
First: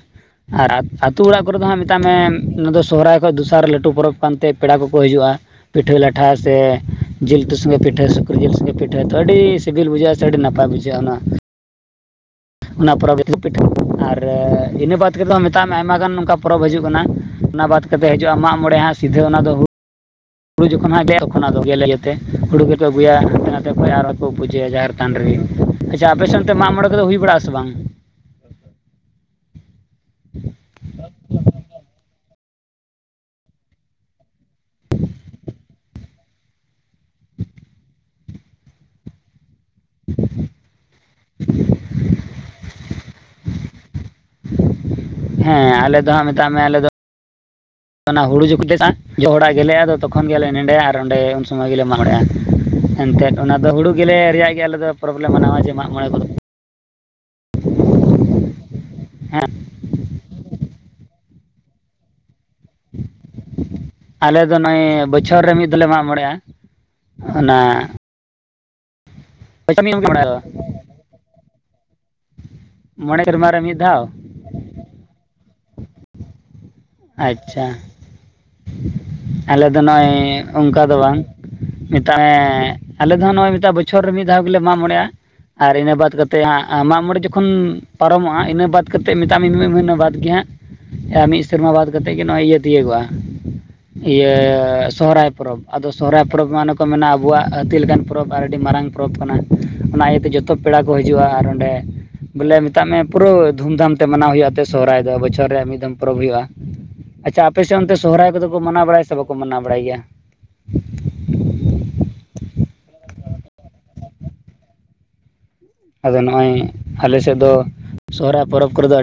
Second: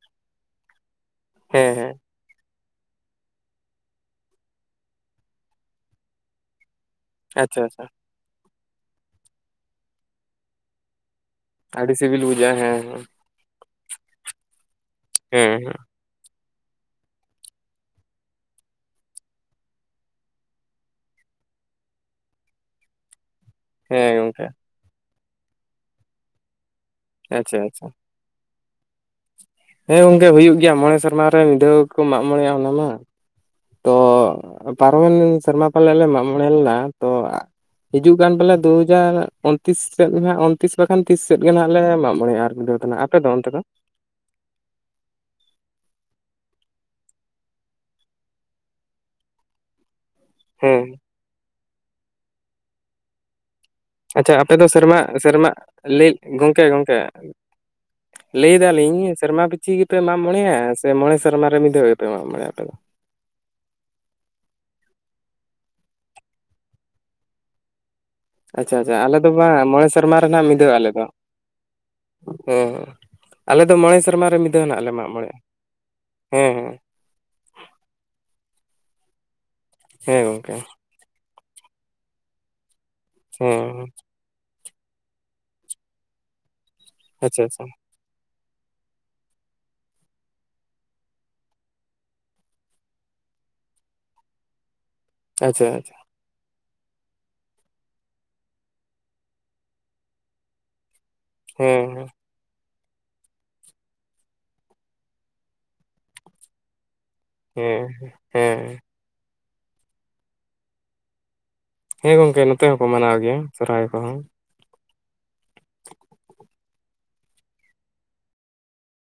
B: ᱟᱨ ᱟᱛᱩ ᱚᱲᱟᱜ ᱠᱚᱨᱮ ᱫᱚ
A: ᱦᱮᱸ
B: ᱦᱟᱸᱜ
A: ᱦᱮᱸ
B: ᱢᱮᱛᱟᱜ ᱢᱮ ᱱᱚᱣᱟ ᱫᱚ ᱥᱚᱦᱨᱟᱭ ᱫᱚᱥᱟᱨ ᱞᱟᱹᱴᱩ ᱯᱚᱨᱚᱵᱽ ᱠᱟᱱᱛᱮ ᱯᱮᱲᱟ ᱠᱚᱠᱚ ᱦᱤᱡᱩᱜᱼᱟ ᱯᱤᱴᱷᱟᱹ ᱞᱟᱴᱷᱟ ᱥᱮ ᱡᱤᱞ ᱩᱛᱩ
A: ᱟᱪᱪᱷᱟ
B: ᱥᱚᱸᱜᱮ
A: ᱟᱪᱪᱷᱟ
B: ᱯᱤᱴᱷᱟᱹ ᱥᱩᱠᱨᱤ ᱡᱤᱞ ᱥᱚᱸᱜᱮ ᱯᱤᱴᱷᱟᱹ ᱛᱚ ᱟᱹᱰᱤ ᱥᱤᱵᱤᱞ ᱵᱩᱡᱷᱟᱹᱜ-ᱟ ᱥᱮ ᱟᱹᱰᱤ ᱱᱟᱯᱟᱭ ᱵᱩᱡᱷᱟᱹᱜ-ᱟ ᱚᱱᱟ᱾
A: ᱟᱹᱰᱤ ᱥᱤᱵᱤᱞ ᱵᱩᱡᱷᱟᱹᱼᱟ ᱦᱮᱸ
B: ᱚᱱᱟ
A: ᱦᱮᱸ
B: ᱯᱚᱨᱚᱵᱽ ᱯᱤᱴᱷᱟᱹ ᱟᱨ ᱤᱱᱟᱹ ᱵᱟᱫᱽ ᱠᱟᱛᱮᱫ ᱦᱚᱸ
A: ᱦᱮᱸ
B: ᱢᱮᱛᱟᱜ ᱢᱮ
A: ᱦᱮᱸ
B: ᱟᱭᱢᱟ ᱜᱟᱱ ᱱᱚᱝᱠᱟ ᱯᱚᱨᱚᱵᱽ ᱦᱤᱡᱩᱜ ᱠᱟᱱᱟ ᱚᱱᱟ ᱵᱟᱫ ᱠᱟᱛᱮᱫ ᱦᱤᱡᱩᱜ-ᱟ ᱢᱟᱜᱽ ᱢᱚᱬᱮ ᱦᱟᱸᱜ ᱥᱤᱫᱷᱟᱹ ᱚᱱᱟ ᱫᱚ ᱦᱲ ᱦᱩᱲᱩ ᱡᱚᱠᱷᱚᱱ ᱦᱟᱸᱜ ᱜᱮᱞᱮ ᱛᱚᱱᱟᱜ ᱫᱚ ᱜᱮᱞᱮ ᱡᱮᱛᱮ ᱦᱩᱲᱩ ᱜᱮᱠᱚ ᱟᱹᱜᱩᱭᱟ ᱦᱟᱱᱛᱮ ᱱᱟᱛᱮ ᱠᱷᱚᱱ ᱟᱨ
A: ᱦᱮᱸ
B: ᱦᱚᱸ ᱠᱚ
A: ᱜᱚᱝᱠᱮ
B: ᱯᱩᱡᱟᱹᱭᱟ ᱡᱟᱨ ᱰᱟᱱᱨᱤ ᱟᱪᱪᱷᱟ ᱟᱯᱮ ᱥᱮᱱ ᱚᱱᱛᱮ ᱢᱟᱜ ᱢᱚᱬᱮ ᱠᱚᱫᱚ ᱦᱩᱭ ᱵᱟᱲᱟᱜ ᱟ ᱥᱮ
A: ᱟᱪᱪᱷᱟ
B: ᱵᱟᱝ
A: ᱟᱪᱪᱷᱟ ᱦᱮᱸ ᱜᱚᱝᱠᱮ ᱦᱩᱭᱩᱜ ᱜᱮᱭᱟ ᱢᱚᱬᱮ ᱥᱮᱨᱢᱟ ᱨᱮ ᱢᱤᱫ ᱫᱷᱟᱣ ᱜᱮ ᱠᱚ ᱢᱟᱜ ᱢᱚᱬᱮᱜᱟ ᱚᱱᱟ ᱢᱟ ᱛᱚ ᱯᱟᱨᱚᱢᱮᱱ ᱥᱮᱨᱢᱟ ᱯᱟᱞᱮᱫ ᱞᱮ ᱢᱟᱜ ᱢᱚᱬᱮ ᱞᱮᱱᱟ, ᱛᱚ ᱦᱤᱡᱩᱜ ᱠᱟᱱ ᱵᱚᱞᱮ ᱫᱩᱦᱟᱡᱟᱨ ᱛᱤᱥ ᱥᱮᱫ ᱱᱟᱦᱟᱜ ᱩᱱᱛᱤᱥ ᱵᱟᱠᱷᱟᱱ ᱛᱤᱥ ᱥᱮᱫ ᱜᱮ ᱱᱟᱦᱟᱜ ᱞᱮ ᱢᱟᱜ ᱢᱚᱲᱮᱜ ᱟᱨ [INAUDIBLE] ᱫᱚ ᱱᱟᱦᱟᱜ ᱟᱯᱮᱫᱚ ᱚᱱᱛᱮ ᱫᱚ
B: ᱦᱮᱸ ᱟᱞᱮ ᱫᱚ ᱦᱟᱸᱜ ᱢᱮᱛᱟᱜ ᱢᱮ ᱟᱞᱮ ᱫᱚ ᱚᱱᱟ ᱦᱩᱲᱩ ᱡᱩᱠᱷᱤᱫ ᱛᱮ ᱡᱚᱦᱚᱲᱟ ᱜᱮᱞᱮ ᱟᱫᱚ ᱠᱷᱚᱱ ᱜᱮᱭᱟᱞᱮ ᱱᱮᱰᱮ
A: ᱦᱮᱸ
B: ᱟᱨ ᱚᱸᱰᱮ ᱩᱱ ᱥᱚᱢᱚᱭ ᱜᱮᱞᱮ ᱢᱟᱱᱚᱰᱟᱭᱟ ᱮᱱᱛᱮᱫ ᱚᱱᱟ ᱦᱩᱲᱩ ᱜᱮᱞᱮ
A: ᱟᱪᱪᱷᱟ ᱟᱯᱮ
B: ᱨᱮᱭᱟᱜ ᱜᱮ
A: ᱫᱚ
B: ᱟᱞᱮ
A: ᱥᱮᱨᱢᱟ
B: ᱯᱚᱨᱚᱵᱽ ᱞᱮ
A: ᱥᱮᱨᱢᱟ
B: ᱢᱟᱱᱟᱣᱟ ᱡᱮ ᱢᱟᱜ ᱢᱚᱬᱮ
A: ᱞᱟᱹᱭ
B: ᱠᱚᱫᱚ
A: ᱜᱚᱝᱠᱮ ᱜᱚᱝᱠᱮ ᱞᱟᱹᱭ ᱫᱟᱞᱤᱧ ᱥᱮᱨᱢᱟ
B: ᱦᱮᱸ
A: ᱯᱤᱪᱷᱤ ᱟᱯᱮ ᱢᱟᱜ ᱢᱚᱬᱮᱜᱟ ᱥᱮ ᱢᱚᱬᱮ ᱥᱮᱨᱢᱟ ᱨᱮ ᱢᱤᱫ ᱫᱟᱹᱣ ᱜᱮ ᱯᱮ ᱢᱟᱜ ᱢᱚᱬᱮᱜᱟ ᱟᱯᱮ ᱫᱚ
B: ᱟᱞᱮ ᱫᱚ ᱱᱚᱜᱚᱭ ᱵᱚᱪᱷᱚᱨ ᱨᱮ ᱢᱤᱫ ᱫᱷᱟᱣ ᱞᱮ ᱢᱟᱜ ᱢᱚᱬᱮᱜ-ᱟ ᱚᱱᱟ
A: ᱟᱪᱪᱷᱟ ᱟᱪᱪᱷᱟ ᱟᱞᱮᱫ ᱫᱚ ᱵᱟᱝ
B: ᱵᱚᱪᱷᱚᱨ
A: ᱢᱚᱬᱮ
B: ᱢᱤᱫ
A: ᱥᱮᱨᱢᱟ
B: ᱫᱚ
A: ᱨᱮᱱᱟᱜ ᱢᱤᱫᱟᱹᱣ ᱟᱞᱮ ᱫᱚ ᱦᱮᱸ
B: ᱢᱚᱬᱮ ᱥᱮᱨᱢᱟ ᱨᱮ
A: ᱟᱞᱮ ᱫᱚ
B: ᱢᱤᱫ
A: ᱢᱚᱬᱮ
B: ᱫᱷᱟᱣ
A: ᱥᱮᱨᱢᱟ ᱨᱮ ᱢᱤᱫᱟᱹᱣ ᱱᱟᱜ ᱞᱮ ᱢᱟᱜ ᱢᱚᱬᱮᱜᱟ ᱦᱮᱸ ᱦᱮᱸ
B: ᱟᱪᱪᱷᱟ ᱟᱞᱮ ᱫᱚ
A: ᱦᱮᱸ
B: ᱱᱚᱜᱚᱭ
A: ᱜᱚᱝᱠᱮ
B: ᱚᱱᱠᱟ ᱫᱚ ᱵᱟᱝ ᱢᱮᱛᱟᱜ ᱢᱮ ᱟᱞᱮ ᱫᱚ ᱱᱚᱜᱚᱭ
A: ᱦᱮᱸ
B: ᱵᱚᱪᱷᱚᱨ ᱨᱮ ᱢᱤᱫ ᱫᱷᱟᱣ ᱜᱮᱞᱮ ᱢᱟᱜ ᱢᱚᱬᱮᱜ-ᱟ ᱟᱨ ᱤᱱᱟᱹ ᱵᱟᱫ ᱠᱟᱛᱮᱫ ᱢᱟᱜ ᱢᱚᱬᱮ
A: ᱟᱪᱪᱷᱟ
B: ᱡᱚᱠᱷᱚᱱ
A: ᱟᱪᱪᱷᱟ
B: ᱯᱟᱨᱚᱢᱚᱜ-ᱟ ᱤᱱᱟᱹ ᱵᱟᱫᱽ ᱠᱟᱛᱮᱫ ᱢᱮᱛᱟᱜ ᱢᱮᱧ ᱢᱤᱢᱤᱫ ᱢᱟᱹᱦᱱᱟᱹ ᱵᱟᱫᱽ ᱜᱮ ᱦᱟᱸᱜ ᱢᱤᱫ ᱥᱮᱨᱢᱟ ᱵᱟᱫ ᱠᱟᱛᱮᱫ ᱜᱮ ᱱᱚᱜᱚᱭ ᱤᱭᱟᱹ ᱛᱤᱭᱟᱹᱜᱚᱜ ᱟ ᱤᱭᱟᱹ ᱥᱚᱦᱨᱟᱭ ᱯᱚᱨᱚᱵᱽ
A: ᱟᱪᱪᱷᱟ
B: ᱟᱫᱚ
A: ᱟᱪᱪᱷᱟ
B: ᱥᱚᱦᱚᱨᱟᱭ ᱯᱚᱨᱚᱵᱽ ᱢᱟ ᱚᱱᱮ ᱟᱵᱚᱣᱟᱜ ᱦᱟᱹᱛᱤ ᱞᱮᱠᱟᱱ ᱯᱚᱨᱚᱵᱽ ᱟᱨ ᱟᱹᱰᱤ ᱢᱟᱨᱟᱝ ᱯᱚᱨᱚᱵᱽ ᱠᱟᱱᱟ ᱚᱱᱟ ᱤᱭᱟᱹᱛᱮ ᱡᱚᱛᱚ ᱯᱮᱲᱟ ᱠᱚ ᱦᱤᱡᱩᱜ-ᱟ ᱟᱨ ᱚᱸᱰᱮ
A: ᱦᱮᱸ ᱦᱮᱸ
B: ᱵᱚᱞᱮ ᱢᱮᱛᱟᱜ ᱢᱮ ᱯᱩᱨᱟᱹ ᱫᱷᱩᱢ ᱫᱷᱟᱢ ᱛᱮ ᱢᱟᱱᱟᱣ ᱦᱩᱭᱩᱜ-ᱟ ᱛᱮ ᱥᱚᱦᱚᱨᱟᱭ ᱫᱚ ᱵᱚᱪᱷᱚᱨ ᱨᱮᱭᱟᱜ ᱢᱤᱫᱫᱷᱟ ᱯᱚᱨᱚᱵᱽ ᱦᱩᱭᱩᱜ-ᱟ ᱟᱪᱪᱷᱟ ᱟᱯᱮ ᱥᱮᱜ
A: ᱦᱮᱸ
B: ᱚᱱᱛᱮ ᱥᱚᱦᱨᱟᱭ ᱠᱚᱫᱚ ᱠᱚ
A: ᱦᱮᱸ
B: ᱢᱟᱱᱟᱣ ᱵᱟᱲᱟᱭᱟ ᱥᱮ ᱵᱟᱠᱚ ᱢᱟᱱᱟᱣ ᱵᱟᱲᱟᱭ ᱜᱮᱭᱟ
A: ᱦᱮᱸ ᱜᱚᱝᱠᱮ ᱱᱚᱛᱮ ᱦᱚᱸᱠᱚ ᱢᱟᱱᱟᱣ ᱜᱮᱭᱟ ᱥᱚᱨᱦᱟᱭ ᱠᱚᱦᱚᱸ
B: ᱟᱫᱚ ᱱᱚᱜ-ᱚᱭ ᱟᱞᱮ ᱥᱮᱫ ᱫᱚ ᱥᱚᱦᱨᱟᱭ ᱯᱚᱨᱚᱵᱽ ᱠᱚᱨᱮ ᱫᱚ ᱟᱹᱰᱤ